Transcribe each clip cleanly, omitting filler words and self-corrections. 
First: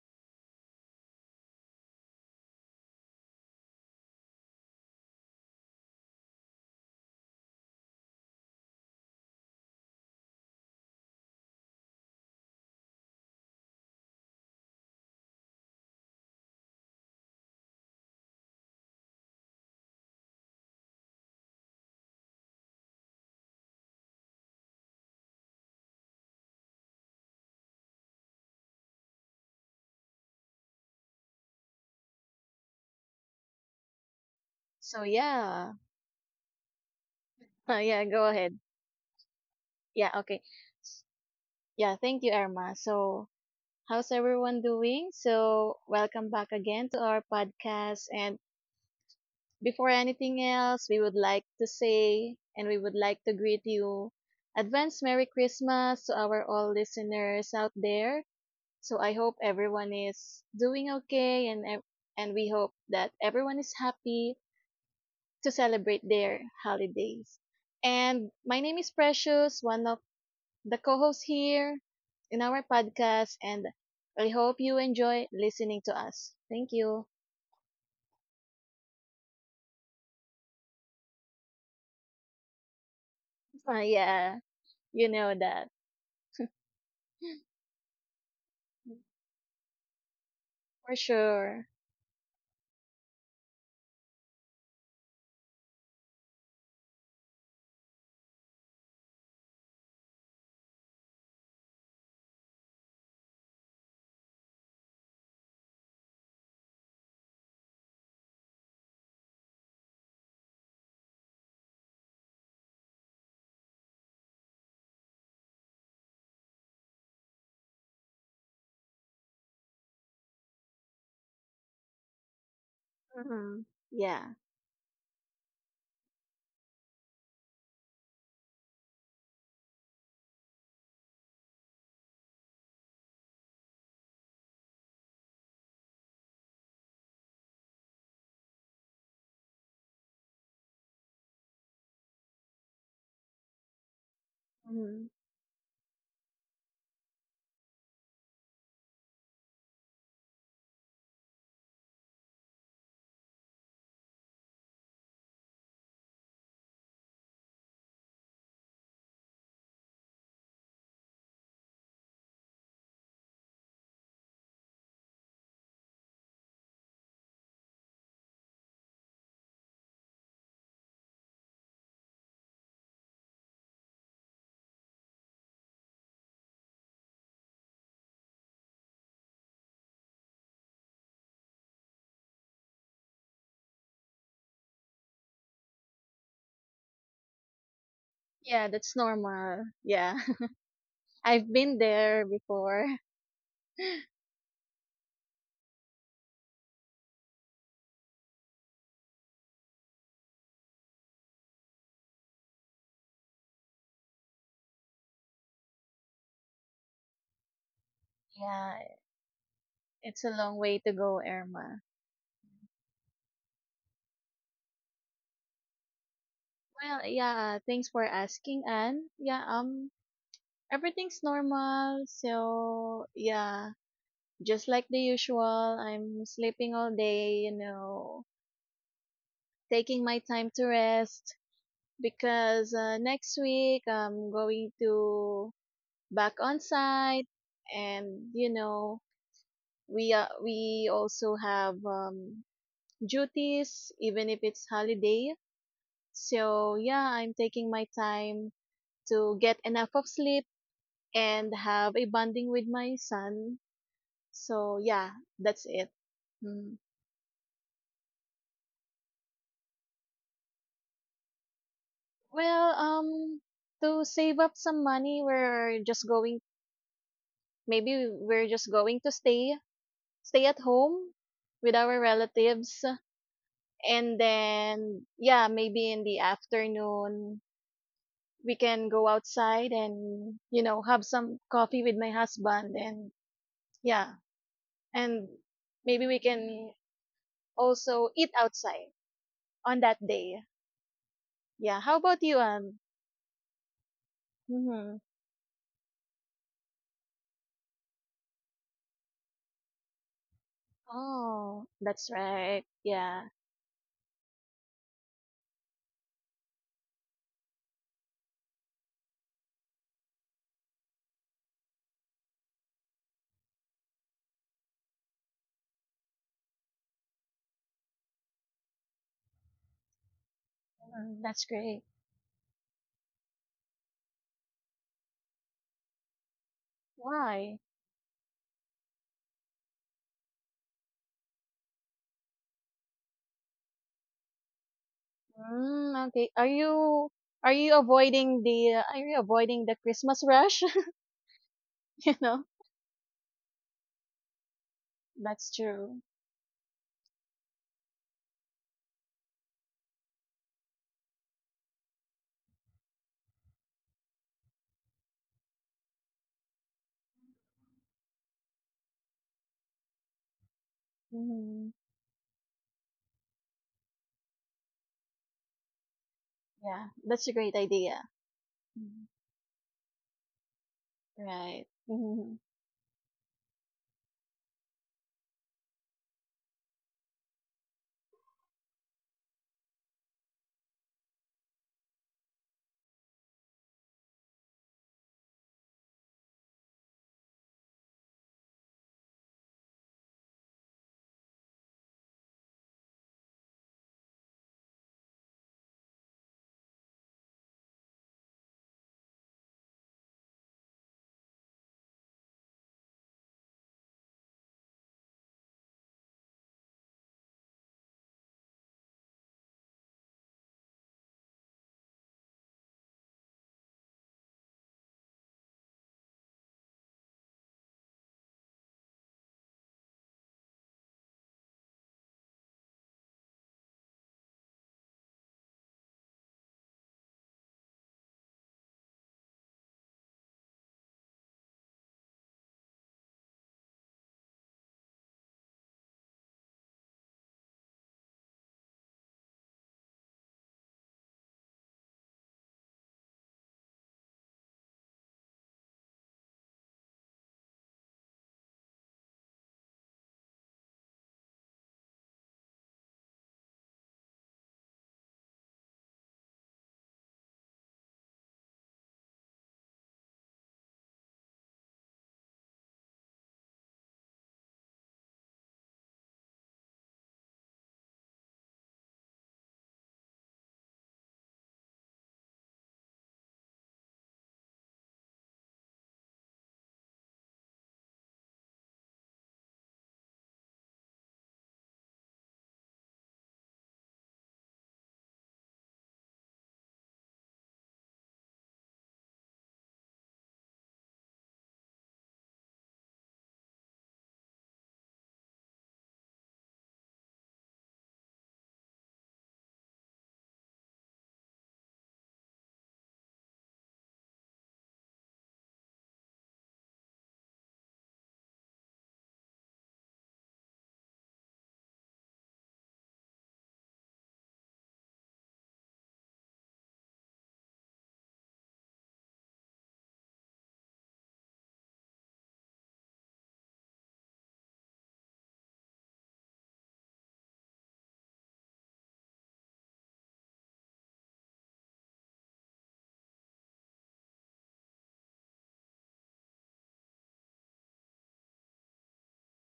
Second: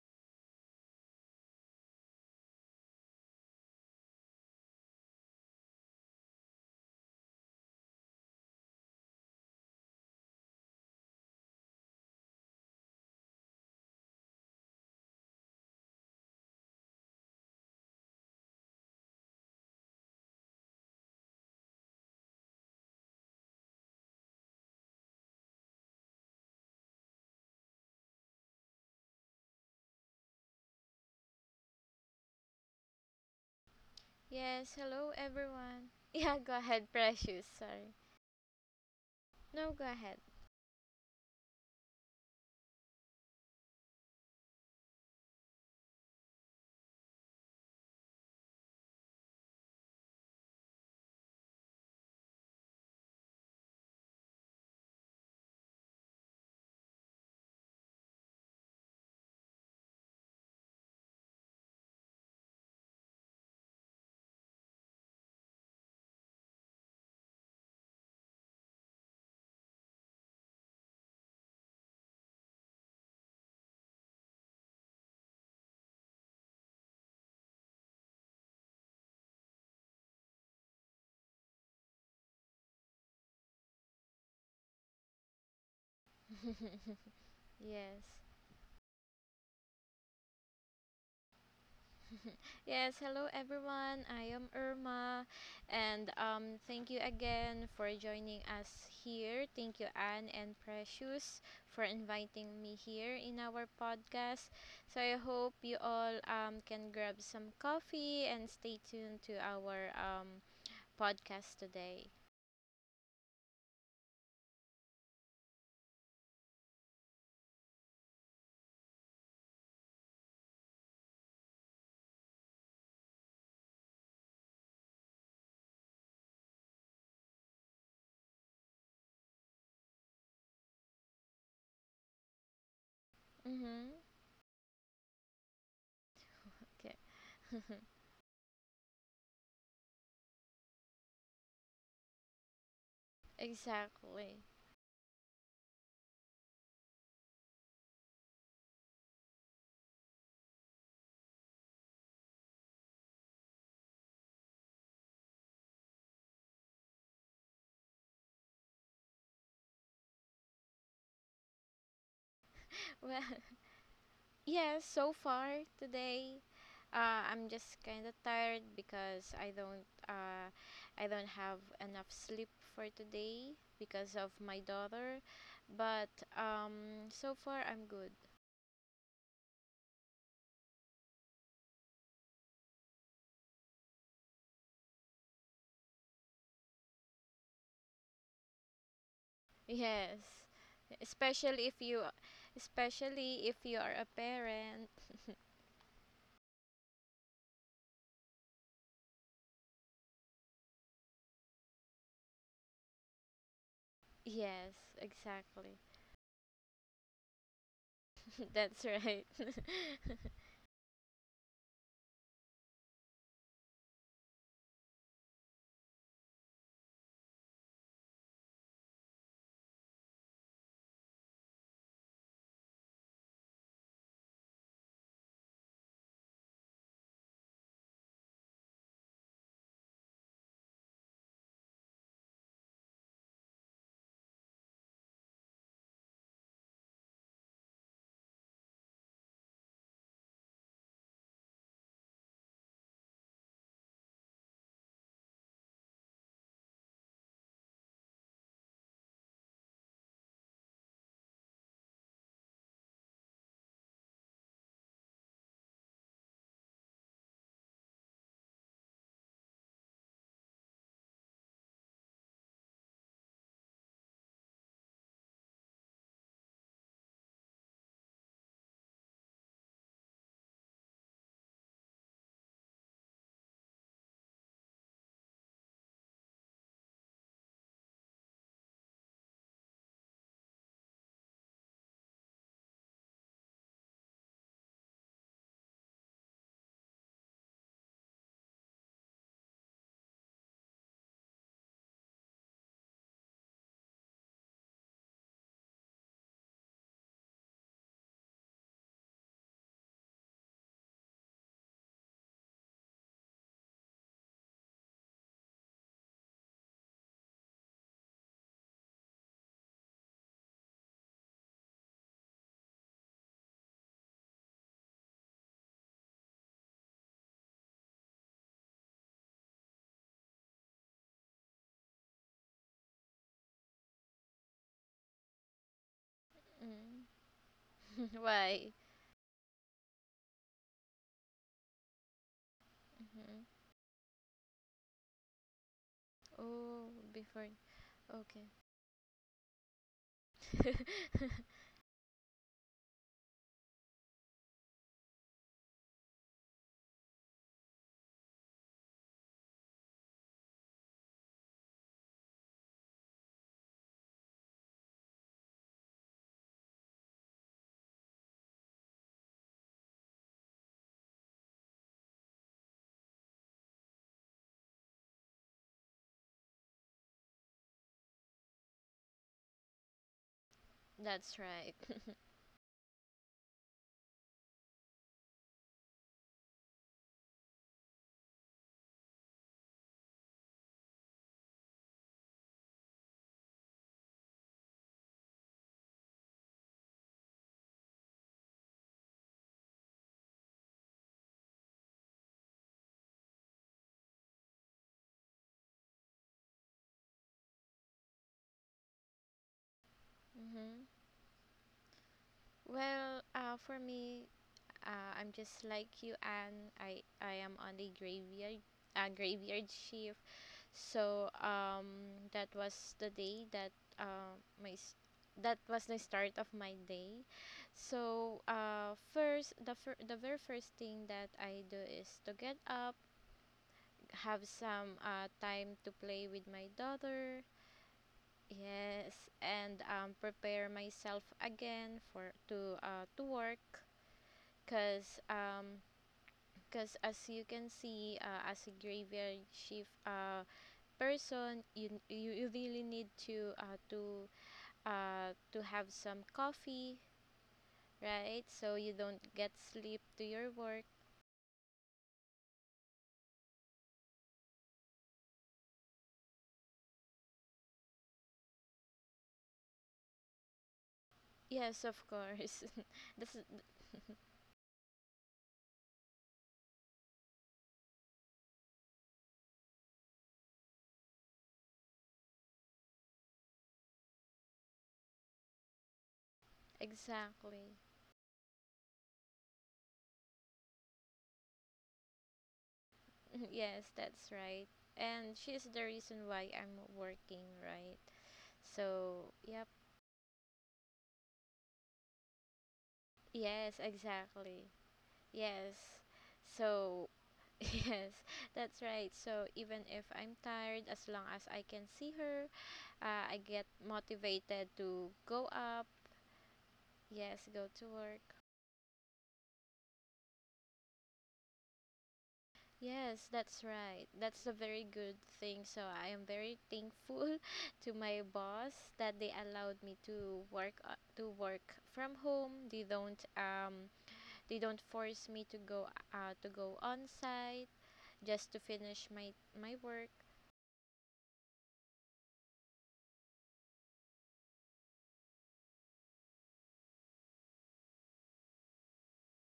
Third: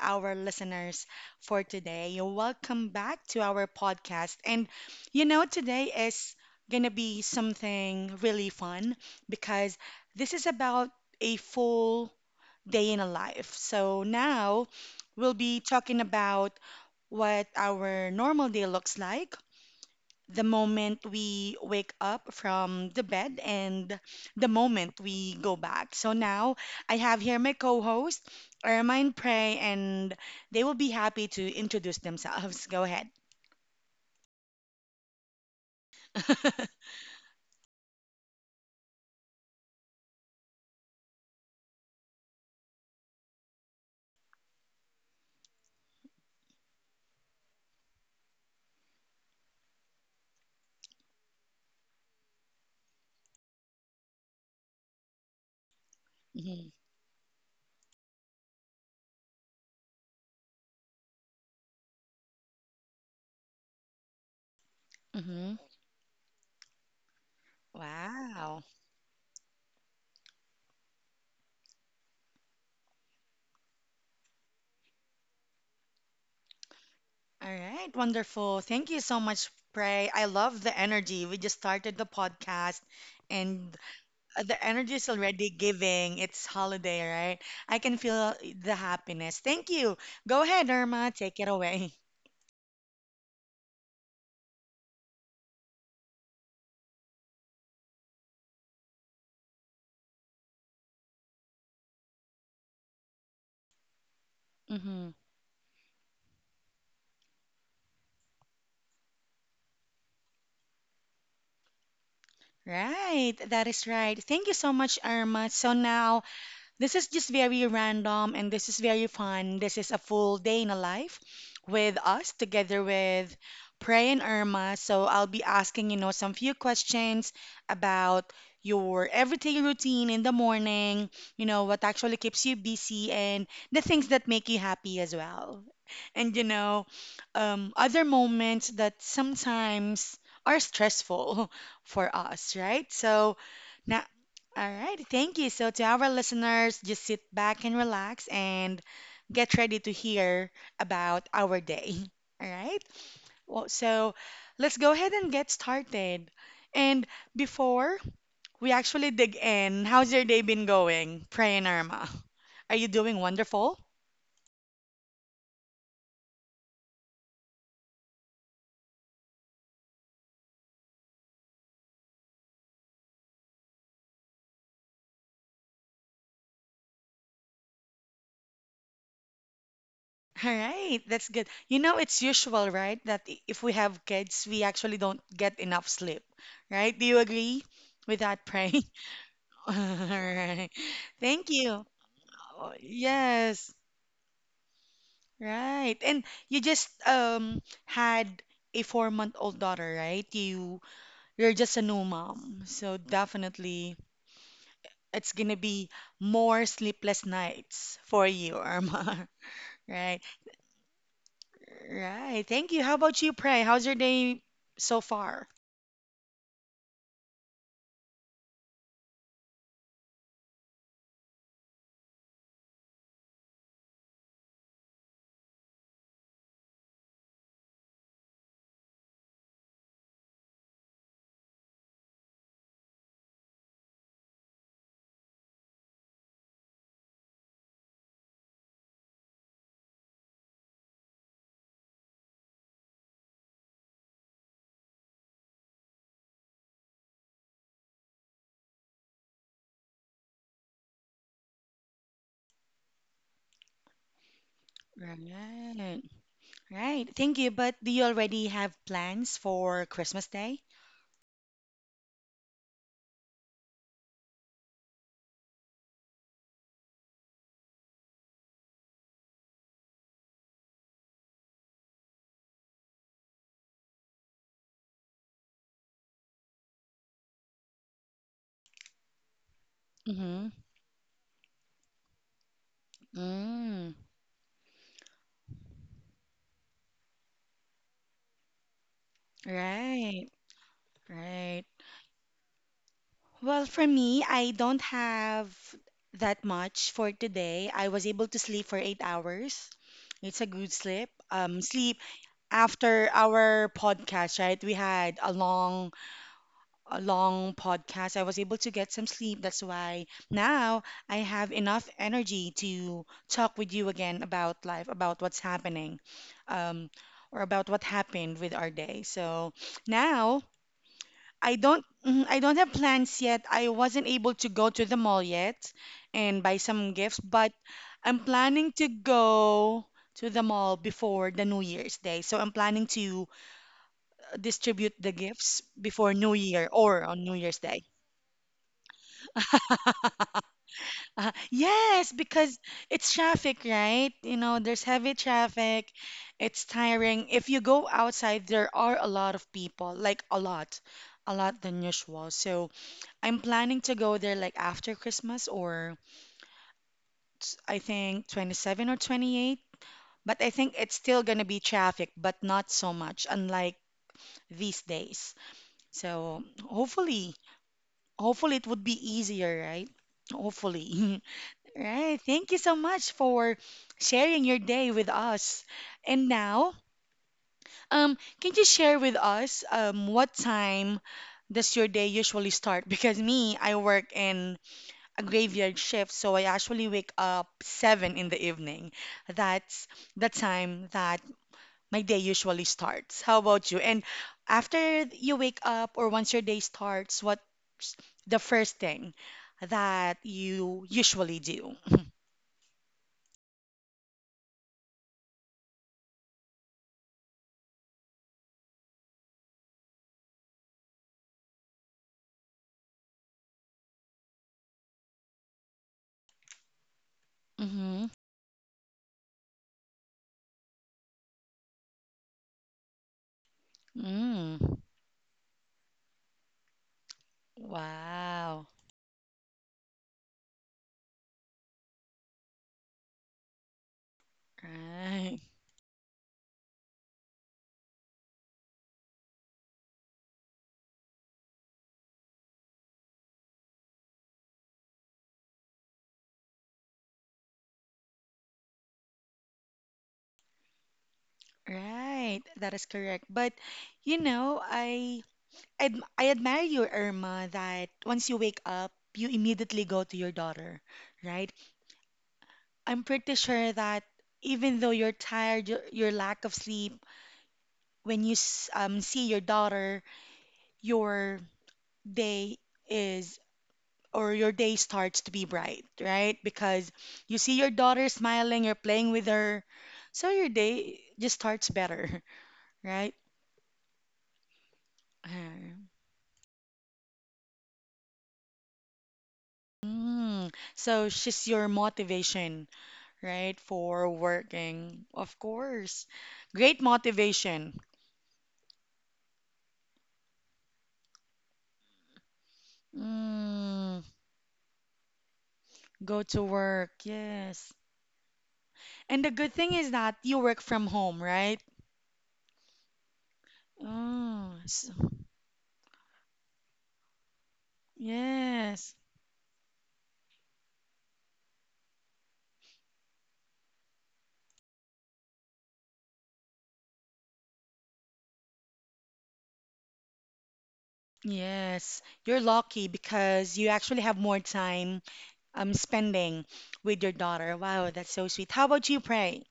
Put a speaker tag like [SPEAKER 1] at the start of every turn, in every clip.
[SPEAKER 1] our listeners for today. Welcome back to our podcast. And you know, today is going to be something really fun because this is about a full day in a life. So now we'll be talking about what our normal day looks like the moment we wake up from the bed and the moment we go back. So now I have here my co host, Ermine Prey, and they will be happy to introduce themselves. Go ahead.
[SPEAKER 2] Yes,
[SPEAKER 3] So
[SPEAKER 2] hello
[SPEAKER 3] yeah,
[SPEAKER 2] everyone. Yeah, go ahead, Precious. Sorry.
[SPEAKER 3] yeah, go ahead.
[SPEAKER 2] No, go
[SPEAKER 3] Yeah,
[SPEAKER 2] ahead.
[SPEAKER 3] okay. S- Yeah, thank you, Irma. So how's everyone doing? So welcome back again to our podcast. And before anything else, we would like to say and we would like to greet you. Advance Merry Christmas to our
[SPEAKER 1] Mhm,
[SPEAKER 3] all listeners out there. So I hope everyone is doing okay and we hope that everyone is happy to
[SPEAKER 1] mhm.
[SPEAKER 3] celebrate their holidays. And my
[SPEAKER 1] Wow.
[SPEAKER 3] name is Precious, one of the co host here in our podcast, and I hope you enjoy listening to us. Thank you.
[SPEAKER 1] All right. Wonderful. Thank you so much, Prey. I love the energy. We just started the podcast, and
[SPEAKER 3] Yeah,
[SPEAKER 1] the energy
[SPEAKER 3] you
[SPEAKER 1] is
[SPEAKER 3] know
[SPEAKER 1] already
[SPEAKER 3] that
[SPEAKER 1] giving. It's holiday, right? I can
[SPEAKER 2] Yes.
[SPEAKER 1] feel the happiness. Thank you. Go ahead,
[SPEAKER 3] for
[SPEAKER 1] Irma. Take it
[SPEAKER 3] sure.
[SPEAKER 1] away.
[SPEAKER 2] Yes, hello everyone. I am Irma and thank you again for joining us here. Thank you Anne and Precious for inviting me here in our podcast. So
[SPEAKER 1] Mm-hmm.
[SPEAKER 2] I hope you all can grab some coffee and stay tuned to our podcast today.
[SPEAKER 1] Right, that is right. Thank you so much, Irma. So now this is just very random and this is very fun. This is a full day in a life with us together with
[SPEAKER 3] hmm
[SPEAKER 1] Pray and
[SPEAKER 3] Yeah.
[SPEAKER 1] Irma. So I'll be asking, you know, some few questions about your everyday routine in the morning, you know, what actually keeps you busy and the
[SPEAKER 2] Mhm.
[SPEAKER 1] things that make you happy as well. And, you know,
[SPEAKER 2] Okay.
[SPEAKER 1] other moments that sometimes are stressful for us, right? So now
[SPEAKER 2] Exactly.
[SPEAKER 1] all right,
[SPEAKER 3] hmm
[SPEAKER 1] thank you. So, to our listeners, just sit back and relax and get ready to hear about our day. All right? Well, so, let's go ahead and get started. And before we actually dig in, how's your day been going, Pray and Irma? Are you doing
[SPEAKER 2] Well,
[SPEAKER 1] wonderful?
[SPEAKER 2] yes, so far today, I'm just kind of tired because I don't have enough sleep for today because of my daughter. But so far I'm good.
[SPEAKER 1] All right, that's good. You know, it's usual, right, that if we have kids, we actually don't get enough sleep, right? Do you agree with that,
[SPEAKER 3] Yeah,
[SPEAKER 1] Pray?
[SPEAKER 3] that's normal.
[SPEAKER 1] All
[SPEAKER 3] Yeah,
[SPEAKER 2] Yes,
[SPEAKER 1] right. Thank
[SPEAKER 3] I've
[SPEAKER 2] especially if
[SPEAKER 3] been
[SPEAKER 1] you.
[SPEAKER 2] you,
[SPEAKER 3] there
[SPEAKER 1] Oh,
[SPEAKER 3] before.
[SPEAKER 2] especially if
[SPEAKER 1] yes,
[SPEAKER 2] you are a parent.
[SPEAKER 1] right. And you just had a four-month-old daughter, right? You're just a new mom, so definitely
[SPEAKER 2] Yes,
[SPEAKER 1] it's gonna
[SPEAKER 2] exactly.
[SPEAKER 1] be more sleepless nights for you,
[SPEAKER 2] That's
[SPEAKER 3] Yeah,
[SPEAKER 1] Irma.
[SPEAKER 2] right.
[SPEAKER 1] Right,
[SPEAKER 3] it's a long way to go, Irma.
[SPEAKER 1] right. Thank you. How about you, Pray? How's your day so far?
[SPEAKER 3] Well, yeah, thanks for asking, Anne. Yeah, everything's normal. So, yeah, just like the usual, I'm sleeping all day, you know, taking my time to rest because next week I'm going to back on site, and you know we also have duties even if it's holiday. So yeah, I'm taking my time to get enough of sleep and have a bonding with my son. So yeah, that's it
[SPEAKER 1] Right,
[SPEAKER 3] Mm.
[SPEAKER 1] right. Thank you. But do you already have plans for Christmas Day?
[SPEAKER 3] Well, to save up some money, we're just going maybe we're just going to stay at home with our relatives. And then yeah, maybe in the afternoon we can go outside and
[SPEAKER 1] Mm-hmm.
[SPEAKER 3] you know have some coffee with my husband. and
[SPEAKER 1] Mm,
[SPEAKER 3] yeah and maybe we can also eat outside on that
[SPEAKER 1] right,
[SPEAKER 3] day.
[SPEAKER 1] right.
[SPEAKER 3] Yeah, how about you?
[SPEAKER 1] Well, for me, I don't
[SPEAKER 3] Mm-hmm.
[SPEAKER 1] have that much for today. I was able to sleep for 8 hours. It's a good sleep. Um,
[SPEAKER 3] Oh,
[SPEAKER 1] sleep
[SPEAKER 3] that's right,
[SPEAKER 1] after
[SPEAKER 3] yeah.
[SPEAKER 1] our podcast, right? We had a long podcast. I was able to get some sleep. That's why now I have enough energy to talk with you again about life, about what's happening, um, or about what happened with our day. So now.
[SPEAKER 3] Mm, that's
[SPEAKER 1] I don't
[SPEAKER 3] great.
[SPEAKER 1] I don't have plans yet. I wasn't able to go to the mall yet and buy some gifts,
[SPEAKER 2] Mm.
[SPEAKER 1] but
[SPEAKER 3] Why?
[SPEAKER 1] I'm planning
[SPEAKER 2] Why?
[SPEAKER 1] to go to the mall before the New Year's Day. So I'm planning to
[SPEAKER 2] Hmm.
[SPEAKER 1] distribute the gifts before
[SPEAKER 3] Mm, okay.
[SPEAKER 1] New
[SPEAKER 3] Are
[SPEAKER 1] Year
[SPEAKER 2] Oh,
[SPEAKER 1] or
[SPEAKER 3] you
[SPEAKER 1] on New
[SPEAKER 2] before.
[SPEAKER 3] are
[SPEAKER 1] Year's
[SPEAKER 3] you
[SPEAKER 1] Day.
[SPEAKER 3] avoiding the, are you avoiding the Christmas rush?
[SPEAKER 2] Okay.
[SPEAKER 1] Uh, yes,
[SPEAKER 3] You know,
[SPEAKER 1] because it's traffic, right? You know, there's heavy
[SPEAKER 3] that's
[SPEAKER 1] traffic.
[SPEAKER 3] true.
[SPEAKER 1] It's tiring. If you go outside, there are a lot of people, like a lot than usual. So I'm planning to go there like after Christmas, or I think 27 or 28. But I think it's still going to be
[SPEAKER 3] hmm
[SPEAKER 1] traffic, but not so much, unlike these days. So
[SPEAKER 3] Yeah, that's
[SPEAKER 1] hopefully,
[SPEAKER 3] a great idea.
[SPEAKER 1] hopefully it would be
[SPEAKER 3] Mm,
[SPEAKER 1] easier, right? Hopefully.
[SPEAKER 2] That's
[SPEAKER 3] Right.
[SPEAKER 2] right.
[SPEAKER 1] Right. Thank you so much for sharing your day with us. And now, can you share with us what time does your day usually start? Because me, I work in a graveyard shift, so I actually wake up 7 in the evening. That's the time that my day usually starts. How about you? And after you wake up or once your day starts, what's the first thing that
[SPEAKER 2] Hmm.
[SPEAKER 1] you usually do?
[SPEAKER 2] Well, for me, I'm just like you, and I am on the graveyard graveyard shift. So that was the day that uh, my s- that was the start of my day.
[SPEAKER 1] Mm-hmm.
[SPEAKER 2] So first, the very first thing that I do is to get up, have
[SPEAKER 1] Mm.
[SPEAKER 2] some time to play with my daughter.
[SPEAKER 1] Wow.
[SPEAKER 2] Yes, and prepare myself again for to work because
[SPEAKER 1] Right.
[SPEAKER 2] 'cause as you can see as a graveyard shift person, you you really need to to have some coffee, right, so you don't get sleep to your work.
[SPEAKER 1] Right. That is correct. But you know, I admire you, Irma, that once you wake up, you immediately go to your daughter, right?
[SPEAKER 2] Yes, of course.
[SPEAKER 1] I'm pretty
[SPEAKER 2] That's
[SPEAKER 1] sure that even though you're tired, your lack of sleep, when you see your daughter, your day is or your day starts to be bright, right? Because you see your
[SPEAKER 2] exactly.
[SPEAKER 1] daughter smiling, you're playing with her, so your day just starts better, right?
[SPEAKER 2] Yes, that's right, and she's
[SPEAKER 1] Uh,
[SPEAKER 2] the reason why I'm working, right? So yeah.
[SPEAKER 1] Mm. So she's your motivation, right?
[SPEAKER 2] Yes,
[SPEAKER 1] For
[SPEAKER 2] exactly.
[SPEAKER 1] working, of
[SPEAKER 2] Yes.
[SPEAKER 1] course. Great
[SPEAKER 2] So,
[SPEAKER 1] motivation.
[SPEAKER 2] yes, that's right. So, even if I'm tired, as long as I can see her, I get
[SPEAKER 1] Mm,
[SPEAKER 2] motivated to go up.
[SPEAKER 1] go to work,
[SPEAKER 2] Yes, go
[SPEAKER 1] yes.
[SPEAKER 2] to work.
[SPEAKER 1] And the good thing is that you work from home, right?
[SPEAKER 2] Yes, that's right. That's a
[SPEAKER 1] Oh,
[SPEAKER 2] very
[SPEAKER 1] s-
[SPEAKER 2] good thing. So, I am very thankful to my boss
[SPEAKER 1] yes.
[SPEAKER 2] that they allowed me to work from home. They don't force me to go on site just to finish my work.
[SPEAKER 1] Yes, you're lucky because you actually have more time spending with your daughter. Wow, that's so sweet. How about you, Pray?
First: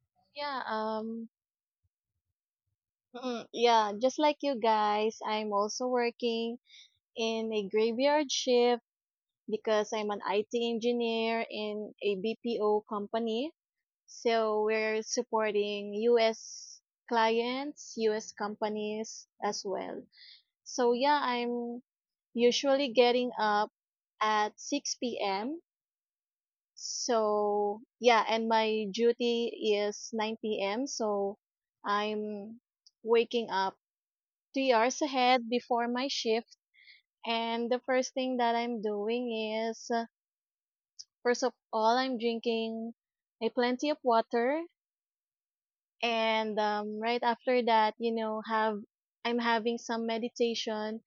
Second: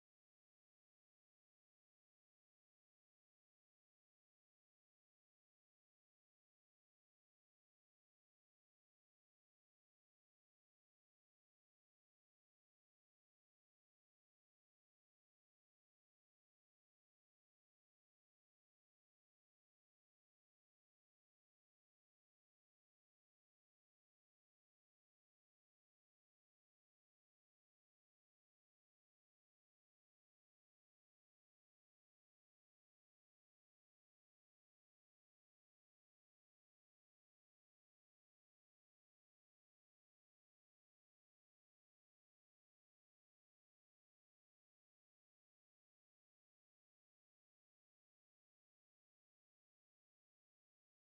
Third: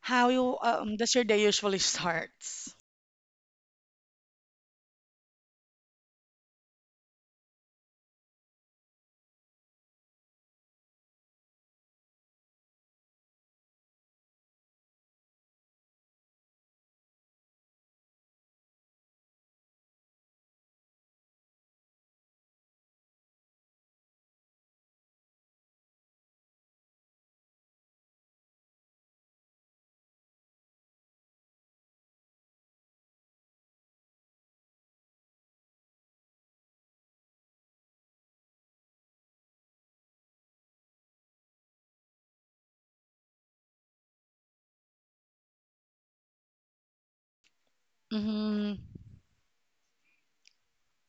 [SPEAKER 1] How you
[SPEAKER 3] Yeah.
[SPEAKER 1] does your
[SPEAKER 3] Um.
[SPEAKER 1] day usually starts?
[SPEAKER 3] Yeah. Just like you guys, I'm also working in a graveyard shift because I'm an IT engineer in a BPO company. So we're supporting U.S. clients, U.S. companies as well. So yeah, I'm usually getting up at 6 p.m. So yeah, and my duty is 9 p.m. So I'm waking up 3 hours ahead before my shift. And the first thing that I'm doing is, first of all, I'm drinking a plenty of water. And right after that, you know,
[SPEAKER 1] Mm-hmm.
[SPEAKER 3] have I'm having some meditation.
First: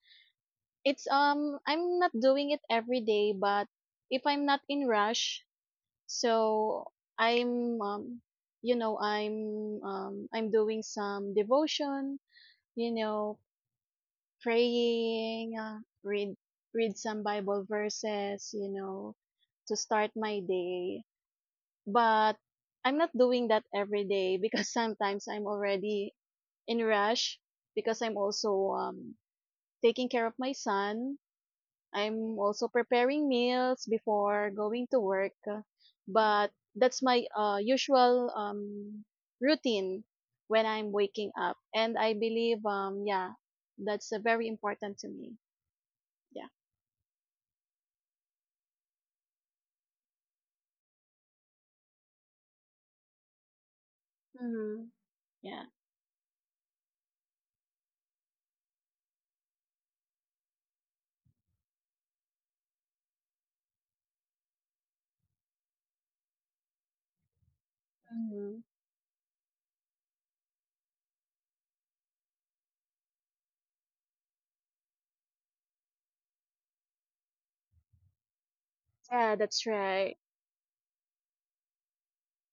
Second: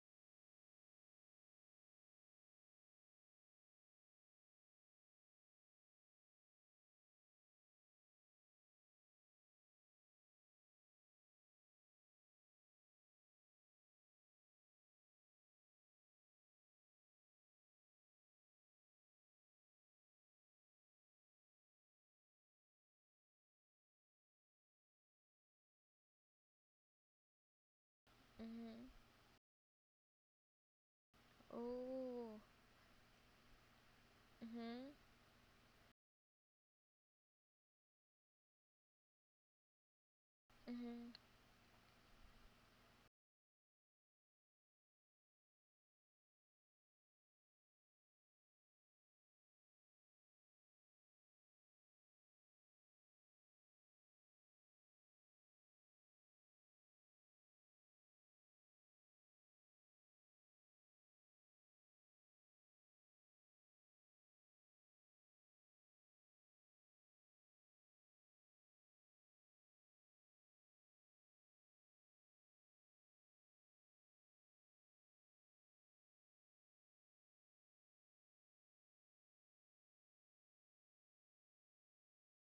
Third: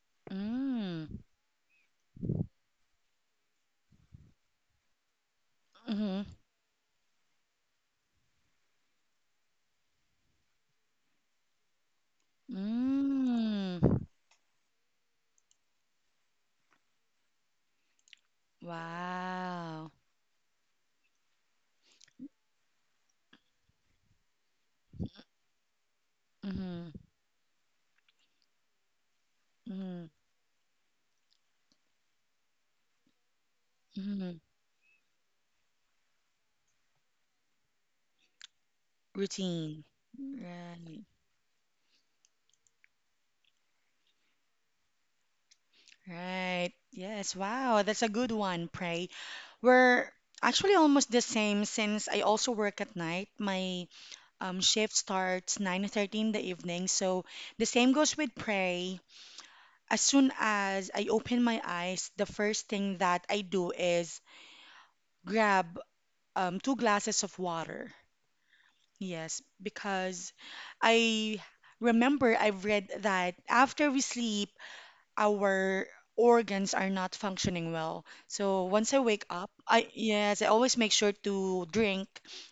[SPEAKER 3] It's
[SPEAKER 1] Mm.
[SPEAKER 3] I'm not doing it every day, but if I'm not in rush,
[SPEAKER 1] Mm-hmm.
[SPEAKER 3] so I'm um you know I'm I'm doing some devotion, you know,
[SPEAKER 1] Mm.
[SPEAKER 3] praying, read some Bible verses, you know, to
[SPEAKER 1] Wow.
[SPEAKER 3] start my day. But I'm not doing that every day because sometimes I'm already in
[SPEAKER 1] Mm-hmm.
[SPEAKER 3] rush because I'm also
[SPEAKER 2] Mhm.
[SPEAKER 3] um
[SPEAKER 1] Mm-hmm.
[SPEAKER 3] taking care of my son. I'm
[SPEAKER 2] Oh.
[SPEAKER 3] also preparing meals
[SPEAKER 1] Mm-hmm.
[SPEAKER 3] before going
[SPEAKER 2] Mhm.
[SPEAKER 3] to work, but that's my usual
[SPEAKER 1] Routine.
[SPEAKER 3] routine
[SPEAKER 1] Mm.
[SPEAKER 3] when I'm
[SPEAKER 1] Right.
[SPEAKER 2] Mhm.
[SPEAKER 3] waking up. And I believe, yeah, that's very important to me. Yeah,
[SPEAKER 1] Right. Yes. Wow. That's a good one, Pray. We're actually almost the same since I also work at night. My
[SPEAKER 3] Mm-hmm.
[SPEAKER 1] shift starts
[SPEAKER 3] yeah,
[SPEAKER 1] 9:30 in the evening. So the same goes with Pray. As soon as I open my eyes, the first thing that I do is grab two glasses of water.
[SPEAKER 3] Mm-hmm.
[SPEAKER 1] Yes, because I remember I've read that after we sleep, our organs are not functioning well. So once I wake
[SPEAKER 3] Yeah,
[SPEAKER 1] up,
[SPEAKER 3] that's
[SPEAKER 1] I
[SPEAKER 3] right.
[SPEAKER 1] yes, I always make sure to drink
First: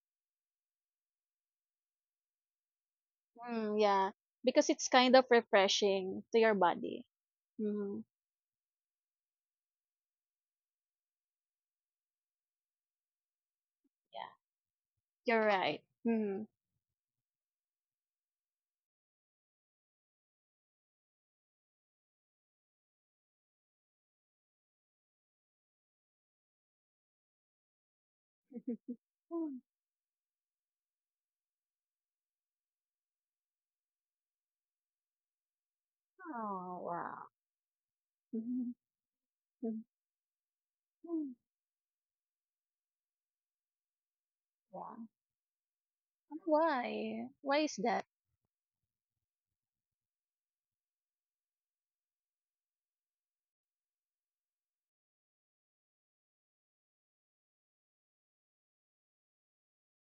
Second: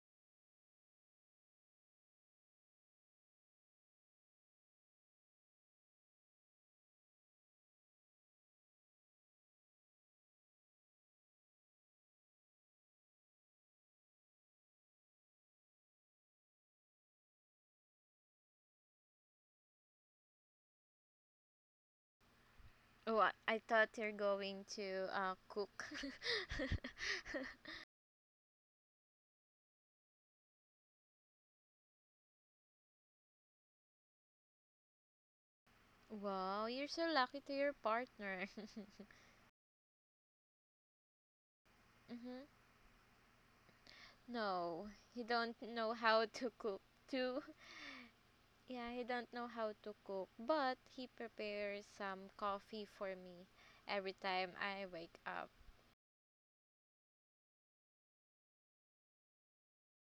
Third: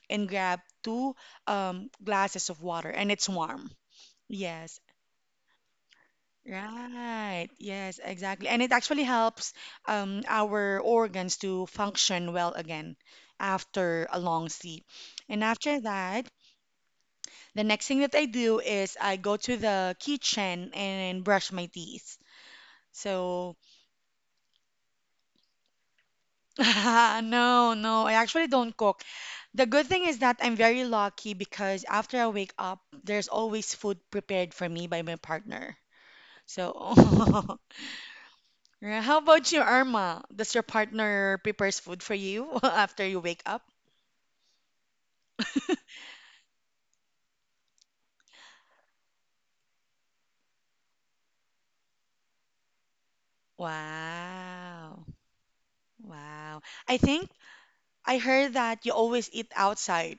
[SPEAKER 1] and grab two glasses of water, and it's warm.
[SPEAKER 3] Yeah, because
[SPEAKER 1] Yes,
[SPEAKER 3] it's kind of refreshing to your body.
[SPEAKER 1] right. Yes,
[SPEAKER 3] Mm-hmm.
[SPEAKER 1] exactly. And it actually helps our organs to function well again after a
[SPEAKER 3] Yeah,
[SPEAKER 1] long sleep. And
[SPEAKER 3] you're
[SPEAKER 1] after
[SPEAKER 3] right.
[SPEAKER 1] that,
[SPEAKER 3] Mm-hmm.
[SPEAKER 1] the next thing that I do is I go to the kitchen and brush my teeth.
[SPEAKER 2] Oh,
[SPEAKER 1] So,
[SPEAKER 2] I thought you're going to cook.
[SPEAKER 1] no, no, I actually don't cook. The good thing is that I'm very lucky because after I wake up, there's always food prepared for me by my partner.
[SPEAKER 2] Wow,
[SPEAKER 3] Oh,
[SPEAKER 2] you're
[SPEAKER 1] So,
[SPEAKER 2] so
[SPEAKER 3] wow.
[SPEAKER 2] lucky to your partner.
[SPEAKER 1] yeah, how about you,
[SPEAKER 3] mm
[SPEAKER 1] Irma? Does your partner prepares food for
[SPEAKER 2] Mhm.
[SPEAKER 1] you after you wake up?
[SPEAKER 2] No,
[SPEAKER 3] Yeah.
[SPEAKER 2] he don't know how to cook
[SPEAKER 3] Why?
[SPEAKER 2] too.
[SPEAKER 3] Why is that?
[SPEAKER 2] Yeah, he don't know how to cook, but he prepares some coffee for me every time I
[SPEAKER 1] Wow.
[SPEAKER 2] wake up.
[SPEAKER 1] Wow. I think I heard that you always eat outside,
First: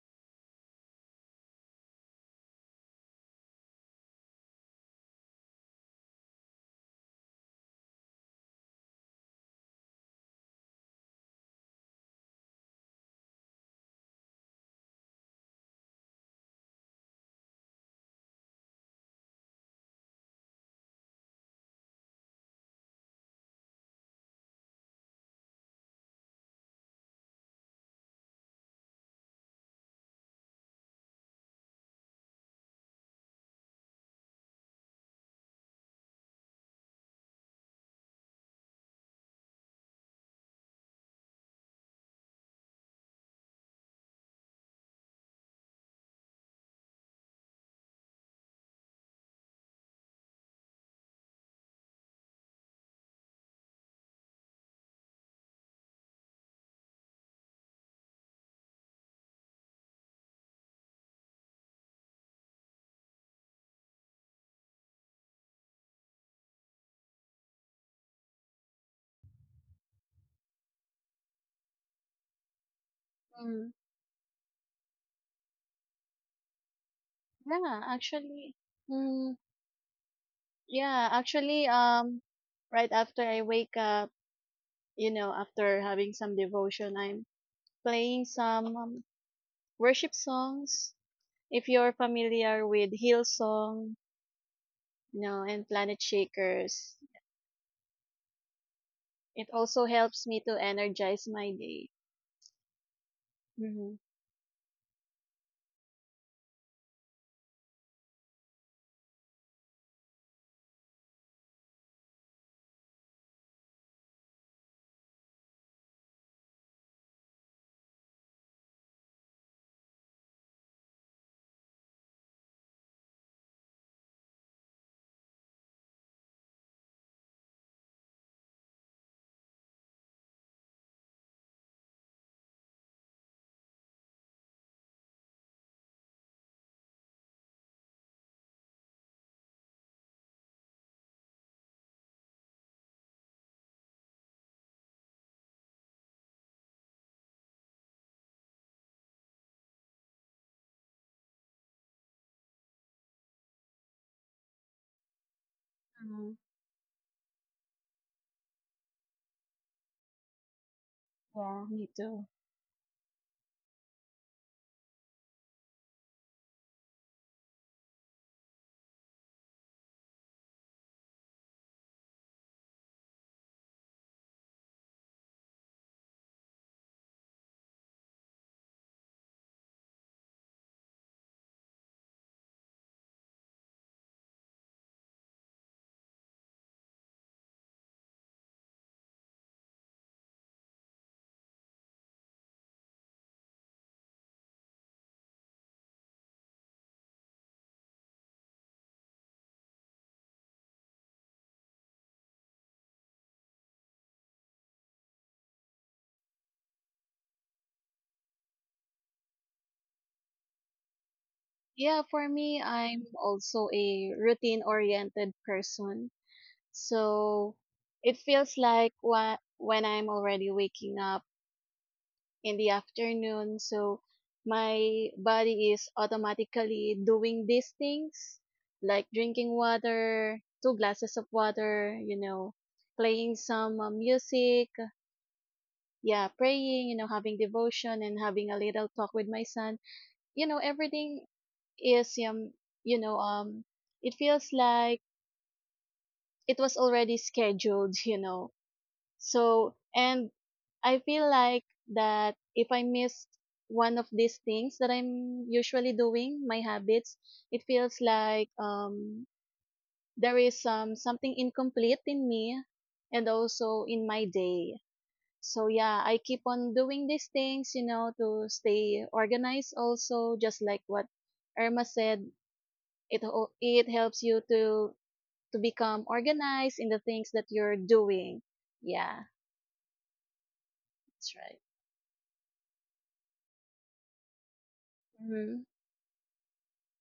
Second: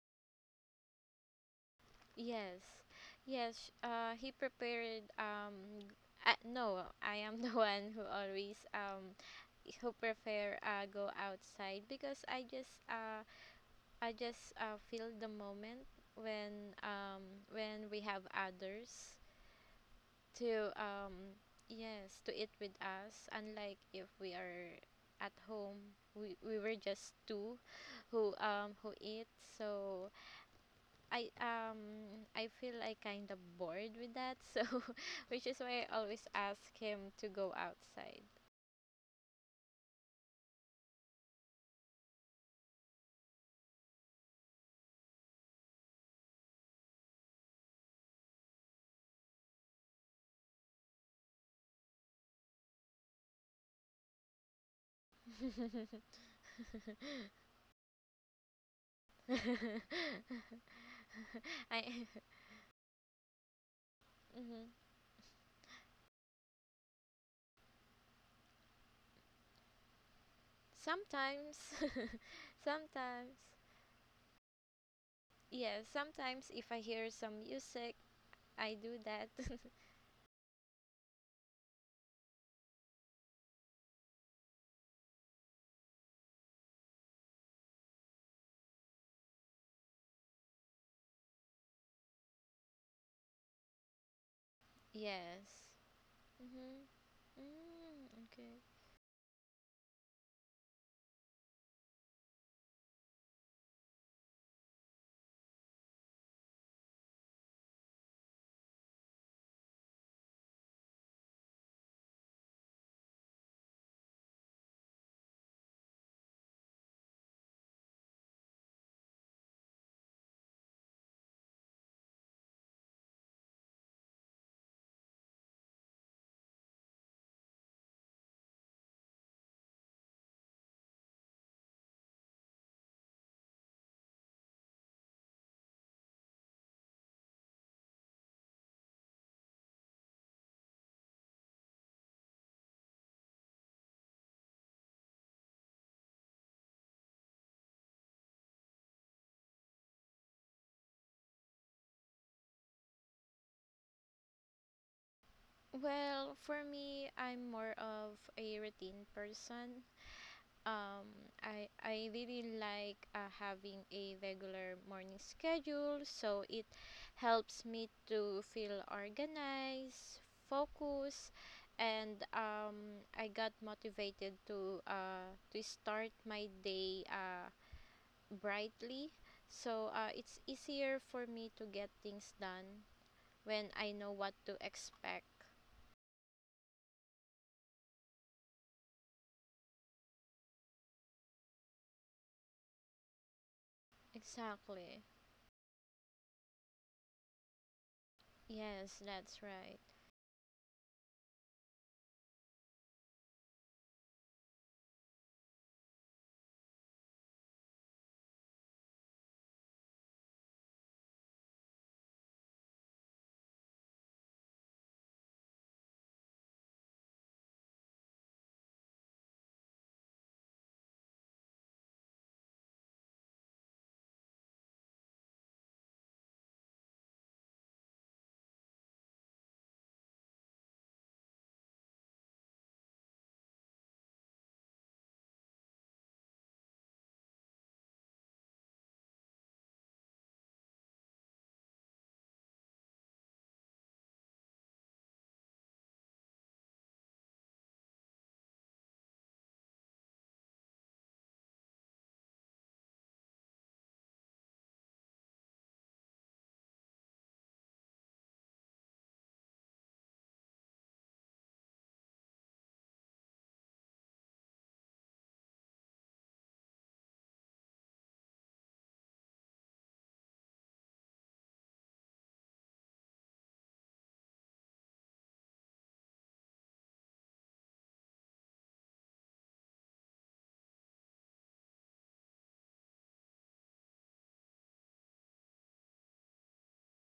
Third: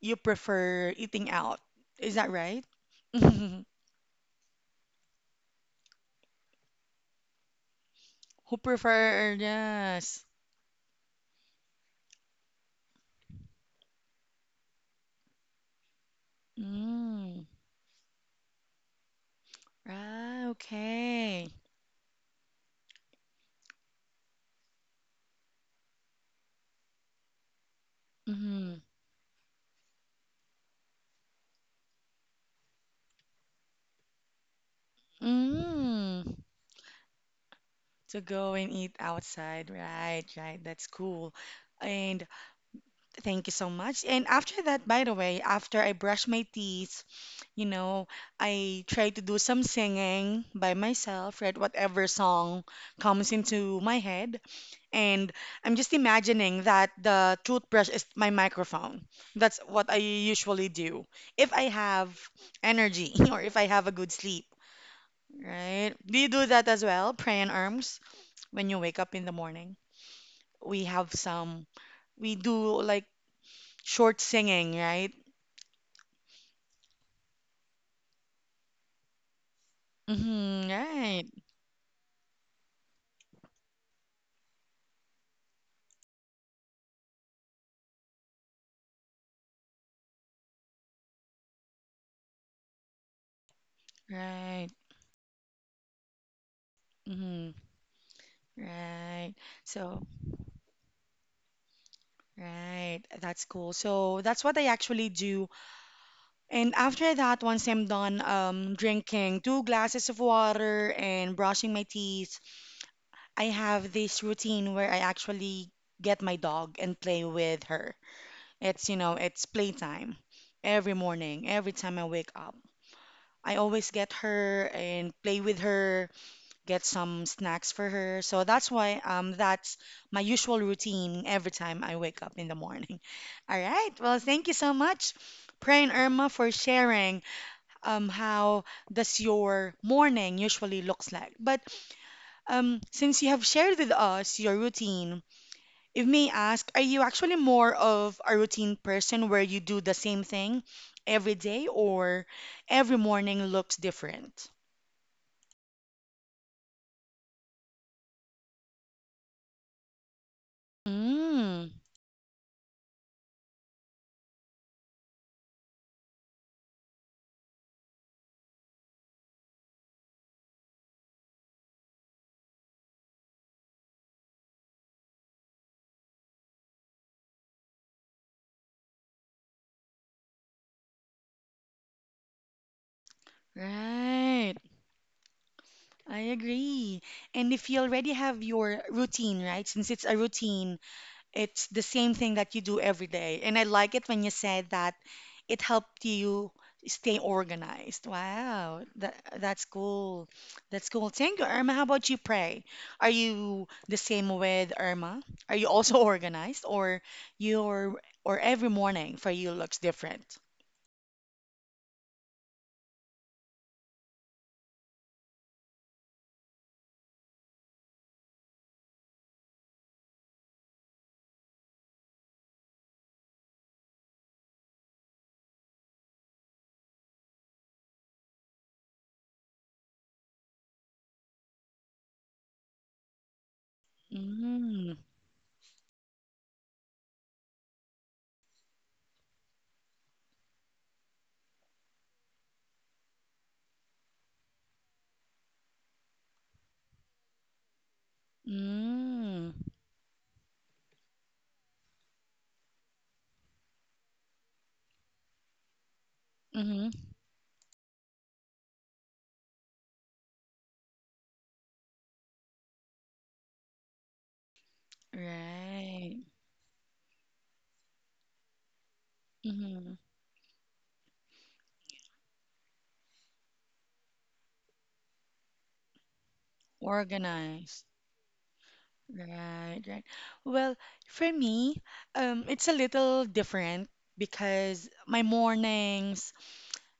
[SPEAKER 1] you prefer eating out. Is that
[SPEAKER 2] Yes,
[SPEAKER 1] right? Who
[SPEAKER 2] yes. He prepared. No, I am the one who always
[SPEAKER 1] prefer,
[SPEAKER 2] who
[SPEAKER 1] yes.
[SPEAKER 2] prefer go outside because I just feel the moment
[SPEAKER 1] Mm.
[SPEAKER 2] when we have others
[SPEAKER 1] Ah,
[SPEAKER 2] to
[SPEAKER 1] okay.
[SPEAKER 2] yes to eat with us. Unlike if we are at home, we were just two
[SPEAKER 1] Mm.
[SPEAKER 2] who eat. So, I um I feel like kind of bored with that, so which is why I always
[SPEAKER 1] Mm.
[SPEAKER 2] ask him to go
[SPEAKER 1] To
[SPEAKER 2] outside.
[SPEAKER 1] go and eat outside. Right, right. That's cool. And thank you so much. And after that, by the way, after I brush my teeth, you know, I try to do some singing by myself, right? Whatever song comes into my head. And I'm just imagining that the toothbrush is my microphone. That's what I usually do if I
[SPEAKER 2] I
[SPEAKER 1] have energy or if I have a good sleep,
[SPEAKER 2] hmm,
[SPEAKER 1] right? Do you do that as well, pray and arms, when you wake up in the morning? We have
[SPEAKER 2] sometimes.
[SPEAKER 1] some, we do like
[SPEAKER 2] Sometimes
[SPEAKER 3] Mm.
[SPEAKER 1] short singing, right?
[SPEAKER 2] yes. Sometimes if I hear some
[SPEAKER 3] Yeah,
[SPEAKER 2] music,
[SPEAKER 3] actually,
[SPEAKER 2] I do that.
[SPEAKER 3] mm,
[SPEAKER 1] Mm-hmm,
[SPEAKER 3] yeah,
[SPEAKER 1] right,
[SPEAKER 3] actually, um, right after I wake up, you know, after having some devotion, I'm playing some worship songs. If you're familiar with Hillsong,
[SPEAKER 1] right,
[SPEAKER 3] you know,
[SPEAKER 2] Yes.
[SPEAKER 3] and Planet
[SPEAKER 2] Mhm.
[SPEAKER 3] Shakers,
[SPEAKER 1] mm-hmm,
[SPEAKER 2] Mm, okay.
[SPEAKER 1] right.
[SPEAKER 3] it also
[SPEAKER 1] So,
[SPEAKER 3] helps me to energize my day.
[SPEAKER 1] right, that's cool.
[SPEAKER 3] Mm-hmm.
[SPEAKER 1] So that's what I actually do. And after that, once I'm done drinking two glasses of water and brushing my teeth, I have this routine where I actually get my dog and play with her. It's, you know, it's playtime every morning, every time I wake up. I always get her and play with her, get some snacks for her. So that's why that's my usual routine every time I wake up in the morning. All right. Well, thank you so much, Pray and Irma, for sharing how does your morning usually looks like? But since you have shared with us your routine, if may ask, are you actually more of a routine person where you do the same thing every day or every morning looks different?
[SPEAKER 3] Mm-hmm.
[SPEAKER 2] Well, for me, I'm more of a routine person. Um,
[SPEAKER 3] Yeah.
[SPEAKER 2] I
[SPEAKER 1] Mm,
[SPEAKER 3] Me
[SPEAKER 2] I
[SPEAKER 3] too.
[SPEAKER 2] really like having a regular morning schedule, so it helps me to feel organized, focused, and I got motivated to start my day brightly. So it's easier for me to get things done when I know what to
[SPEAKER 1] right.
[SPEAKER 2] expect.
[SPEAKER 1] I agree. And if you already have your routine, right? Since it's a routine, it's the same thing that you do every day. And I like it when you said that
[SPEAKER 2] Exactly.
[SPEAKER 1] it helped you stay organized. Wow,
[SPEAKER 2] Yes,
[SPEAKER 1] that
[SPEAKER 2] that's
[SPEAKER 1] that's
[SPEAKER 2] right.
[SPEAKER 1] cool. That's cool. Thank you, Irma. How about you, Pray? Are you the same with Irma? Are you also organized or your or every morning for you looks different?
[SPEAKER 3] Yeah, for me, I'm also a routine-oriented person. So it feels like when I'm already waking up in the afternoon, so my body is automatically doing these things like drinking water, two glasses of water, you know, playing some music,
[SPEAKER 1] Mm,
[SPEAKER 3] yeah, praying, you know, having devotion and having a little talk with my son. You know, everything is you know, um it feels like it was already scheduled, you know.
[SPEAKER 1] mm,
[SPEAKER 3] So, and I feel like that if I miss one of these things that I'm usually doing, my
[SPEAKER 1] mm-hmm.
[SPEAKER 3] habits, it feels like there is something incomplete in me and also in my day. So yeah, I
[SPEAKER 1] Right.
[SPEAKER 3] keep on doing these things, you know, to stay organized
[SPEAKER 1] Mm-hmm.
[SPEAKER 3] also just like what Irma said, it helps you to become organized in the things that you're
[SPEAKER 1] Organized.
[SPEAKER 3] doing. Yeah,
[SPEAKER 1] Right, right. Well, for
[SPEAKER 3] that's right.
[SPEAKER 1] me, it's a little different because my
[SPEAKER 3] Mm-hmm.
[SPEAKER 1] mornings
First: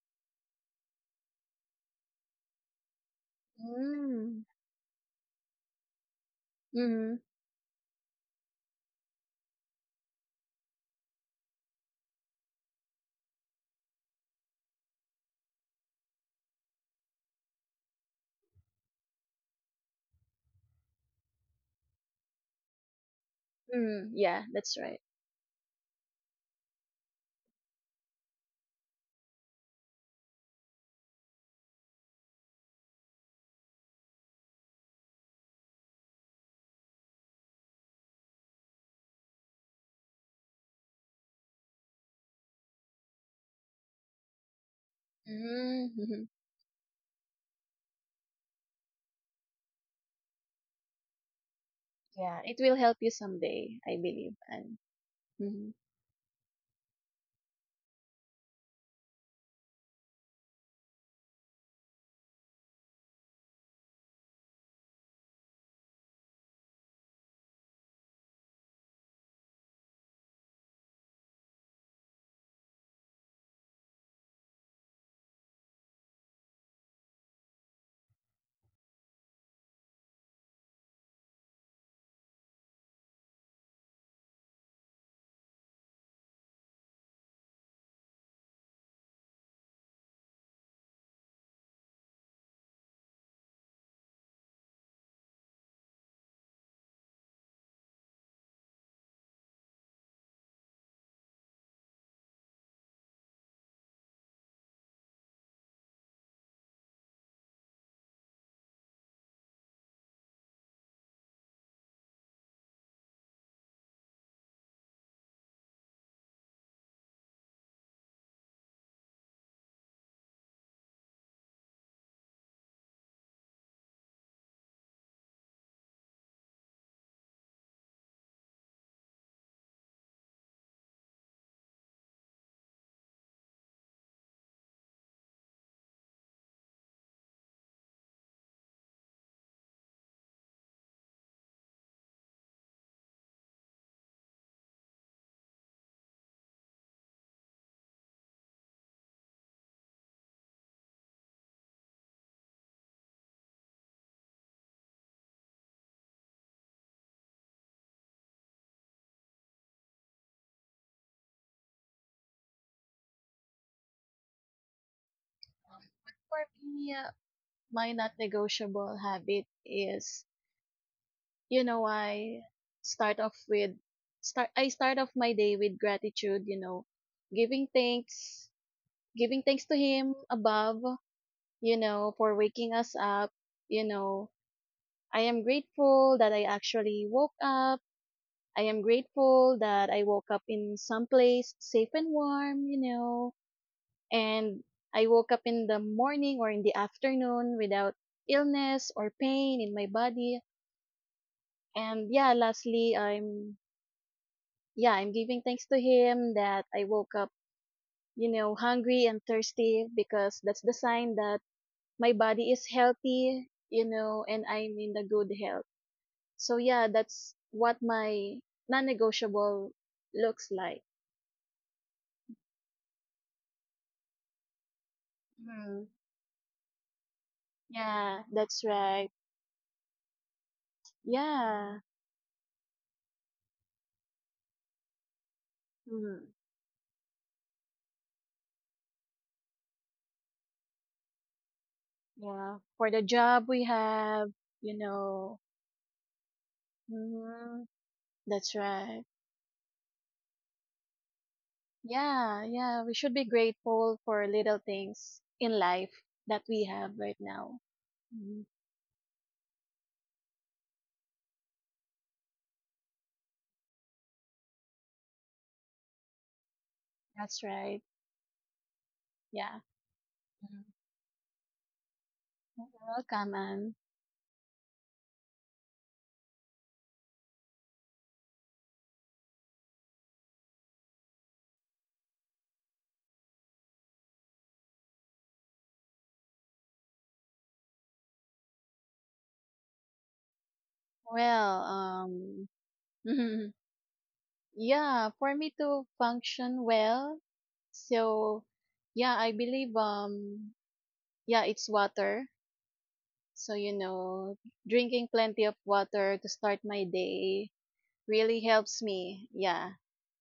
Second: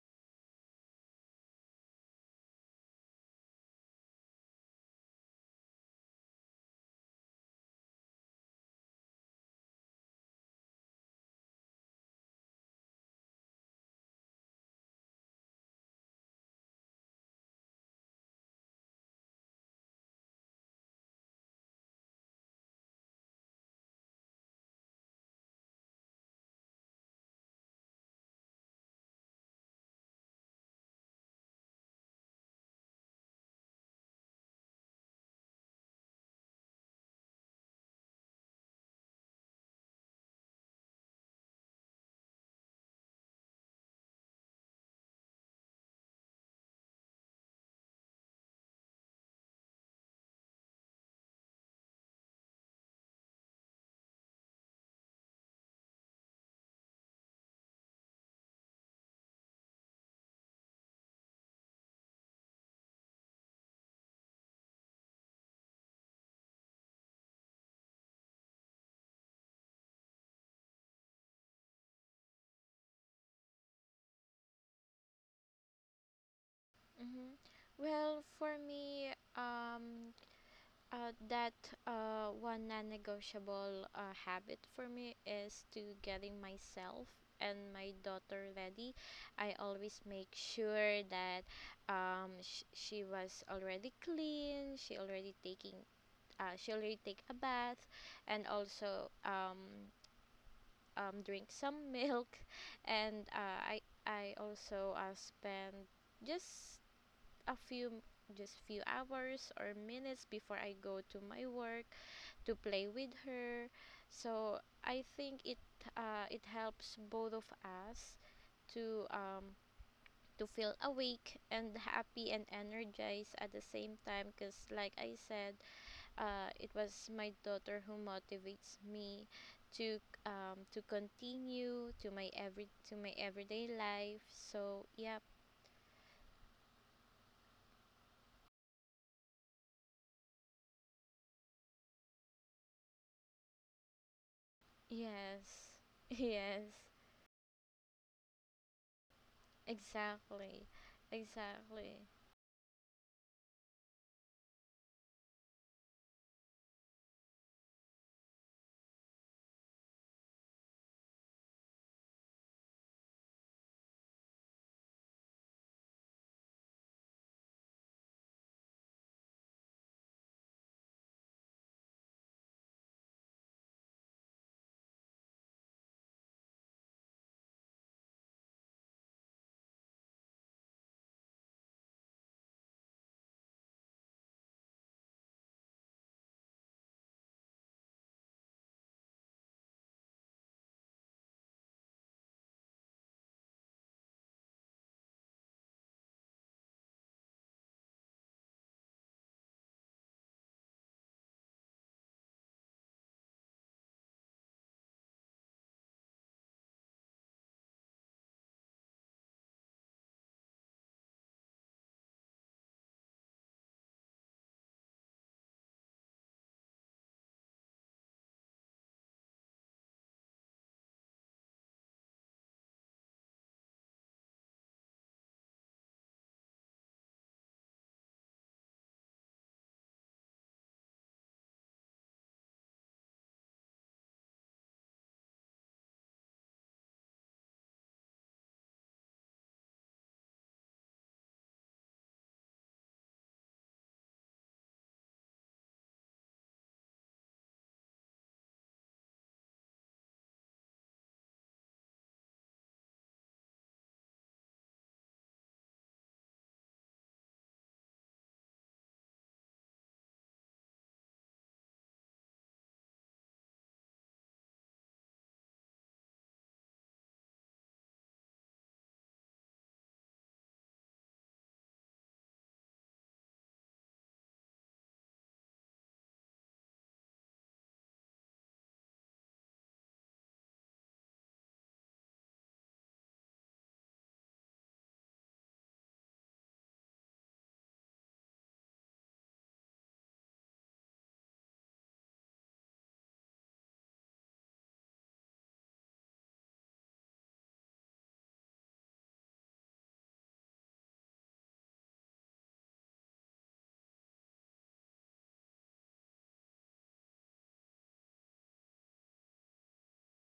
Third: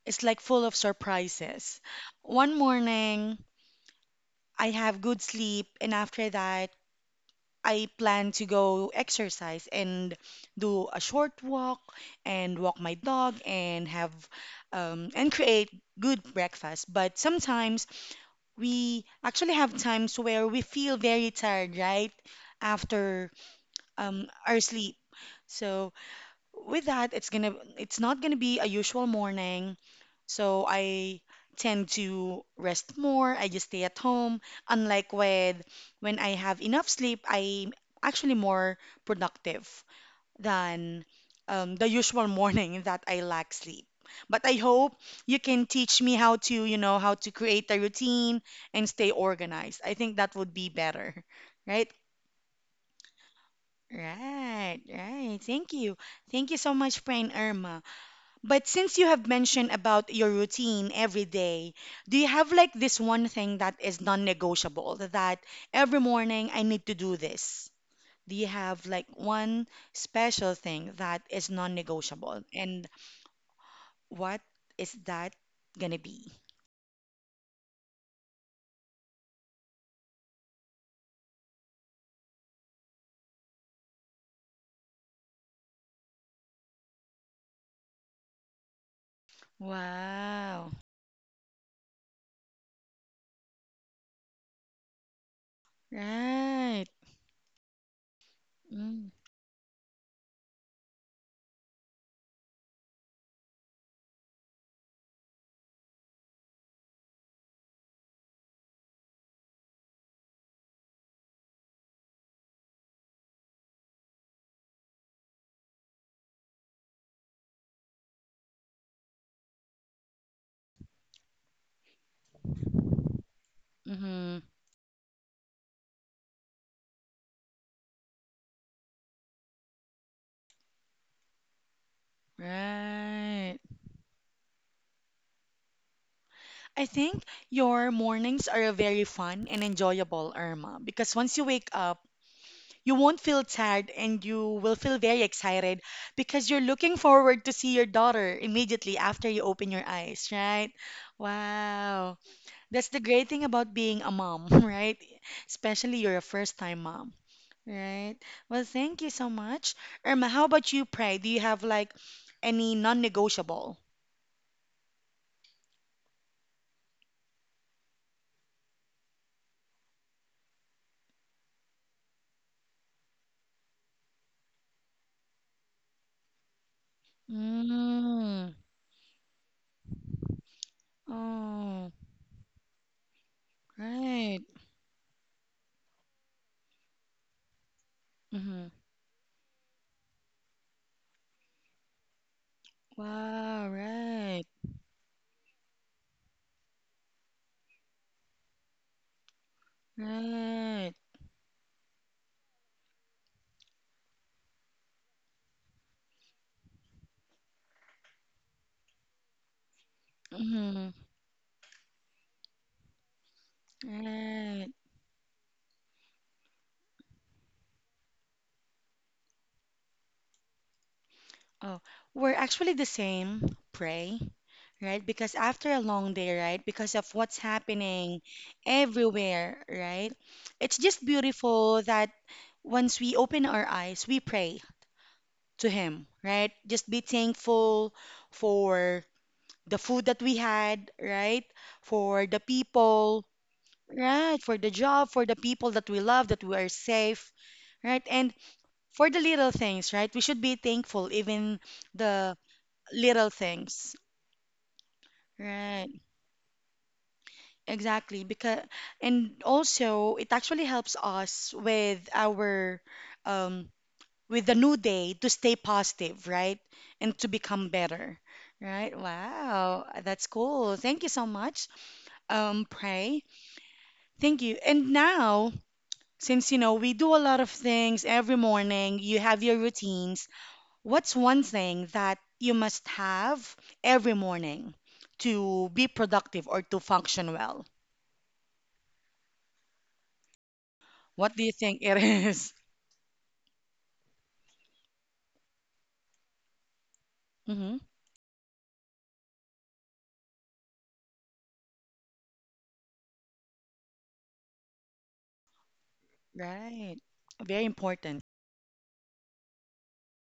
[SPEAKER 1] is like full of surprises. One morning,
[SPEAKER 3] Mm.
[SPEAKER 1] I have good sleep, and after that,
[SPEAKER 3] Mm.
[SPEAKER 1] I plan to go exercise and do a short walk and walk my dog and have and create good breakfast. But sometimes we actually have times where we feel very tired, right? After
[SPEAKER 3] Mm. Yeah,
[SPEAKER 1] our
[SPEAKER 3] that's
[SPEAKER 1] sleep.
[SPEAKER 3] right.
[SPEAKER 1] So with that, it's gonna it's not gonna be a usual morning. So I tend to rest more. I just stay at home. Unlike with when I have enough sleep, I'm actually more productive than the usual morning that I lack sleep. But I hope you can
[SPEAKER 3] Mm.
[SPEAKER 1] teach me
[SPEAKER 3] mhm.
[SPEAKER 1] how to, you know, how to create a routine and stay organized. I think that would be better, right?
[SPEAKER 3] Yeah, it will help you someday, I believe.
[SPEAKER 1] Right,
[SPEAKER 3] And
[SPEAKER 1] right. Thank
[SPEAKER 3] mhm.
[SPEAKER 1] you. Thank you so much, Prain Irma. But since you have mentioned about your routine every day, do you have like this one thing that is non-negotiable that every morning I need to do this? Do you have like one special thing that is non-negotiable? And what is that gonna be?
[SPEAKER 2] Mm-hmm. Well, for me, um, that one non-negotiable habit for me is to getting myself and my daughter ready. I always make
[SPEAKER 1] Wow.
[SPEAKER 2] sure that she was already clean. She already taking. She
[SPEAKER 1] Right.
[SPEAKER 2] already take a bath, and also drink some milk, and I also spend just a few just few hours or minutes before I go to my work to play with her. So I think it helps both of us to um, to feel awake and happy and energized at the same time
[SPEAKER 1] Mm-hmm.
[SPEAKER 2] because, like I said, it was my daughter who motivates me to to continue to my every to my
[SPEAKER 1] Right.
[SPEAKER 2] everyday life, so yep.
[SPEAKER 1] I think your mornings are very fun and enjoyable, Irma, because once you wake up, you won't feel tired and you will feel very
[SPEAKER 2] Yes.
[SPEAKER 1] excited because
[SPEAKER 2] Yes.
[SPEAKER 1] you're looking forward to see your daughter immediately after you open your eyes,
[SPEAKER 2] Exactly.
[SPEAKER 1] right?
[SPEAKER 2] Exactly.
[SPEAKER 1] Wow. That's the great thing about being a mom, right? Especially you're a first-time mom, right? Well, thank you so much. Irma, how about you, Pray? Do you have like any non-negotiable?
[SPEAKER 3] But for me, my not negotiable habit is, you know, I start off with start. I start off my day with gratitude. You know, giving thanks,
[SPEAKER 1] Mm.
[SPEAKER 3] giving thanks to Him above. You
[SPEAKER 1] Oh,
[SPEAKER 3] know, for waking us up. You know,
[SPEAKER 1] right.
[SPEAKER 3] I am grateful that I actually woke up. I
[SPEAKER 1] Mm-hmm.
[SPEAKER 3] am grateful that I woke up in some place safe and warm, you know,
[SPEAKER 1] Wow, right.
[SPEAKER 3] and I woke up in the morning or in the afternoon without illness or pain in my body.
[SPEAKER 1] Right.
[SPEAKER 3] And yeah, lastly, I'm yeah, I'm giving thanks to him that I woke up, you know, hungry and thirsty because that's the
[SPEAKER 1] Mm-hmm.
[SPEAKER 3] sign that my body is healthy, you know, and
[SPEAKER 1] Right.
[SPEAKER 3] I'm in the good health. So yeah, that's what my non-negotiable looks like.
[SPEAKER 1] Oh, we're actually the same, pray, right? Because after a long day, right? Because of what's happening
[SPEAKER 3] Yeah, that's right.
[SPEAKER 1] everywhere, right? It's just
[SPEAKER 3] Yeah.
[SPEAKER 1] beautiful that once we open our eyes, we pray to Him,
[SPEAKER 3] Mm,
[SPEAKER 1] right? Just be thankful for the food that we had, right? For the
[SPEAKER 3] yeah. For the
[SPEAKER 1] people,
[SPEAKER 3] job we have,
[SPEAKER 1] right? For the
[SPEAKER 3] you
[SPEAKER 1] job, for the
[SPEAKER 3] know.
[SPEAKER 1] people that we love, that we are safe,
[SPEAKER 3] Hmm.
[SPEAKER 1] right? And
[SPEAKER 3] That's right.
[SPEAKER 1] for the little things, right? We should be thankful even the
[SPEAKER 3] Yeah. We should be
[SPEAKER 1] little things.
[SPEAKER 3] grateful for little things in
[SPEAKER 1] Right,
[SPEAKER 3] life that we have right now.
[SPEAKER 1] exactly.
[SPEAKER 3] Mm,
[SPEAKER 1] Because and also it actually helps us with our um with the new day to stay positive, right? And to
[SPEAKER 3] that's
[SPEAKER 1] become
[SPEAKER 3] right.
[SPEAKER 1] better. Right?
[SPEAKER 3] Yeah.
[SPEAKER 1] Wow, that's
[SPEAKER 3] Mhm.
[SPEAKER 1] cool. Thank you so much.
[SPEAKER 3] You're
[SPEAKER 1] Pray.
[SPEAKER 3] welcome, Anne.
[SPEAKER 1] Thank you. And now, since we do a lot of things every morning, you have your routines. What's one thing that you must have every morning to be productive or to function well? What do you
[SPEAKER 3] Well,
[SPEAKER 1] think it
[SPEAKER 3] um,
[SPEAKER 1] is?
[SPEAKER 3] yeah, for me to function well,
[SPEAKER 1] Mm-hmm.
[SPEAKER 3] so yeah, I believe yeah, it's water. So, you know, drinking plenty of water to start my
[SPEAKER 1] Right.
[SPEAKER 3] day
[SPEAKER 1] Very important.
[SPEAKER 3] really helps me, yeah,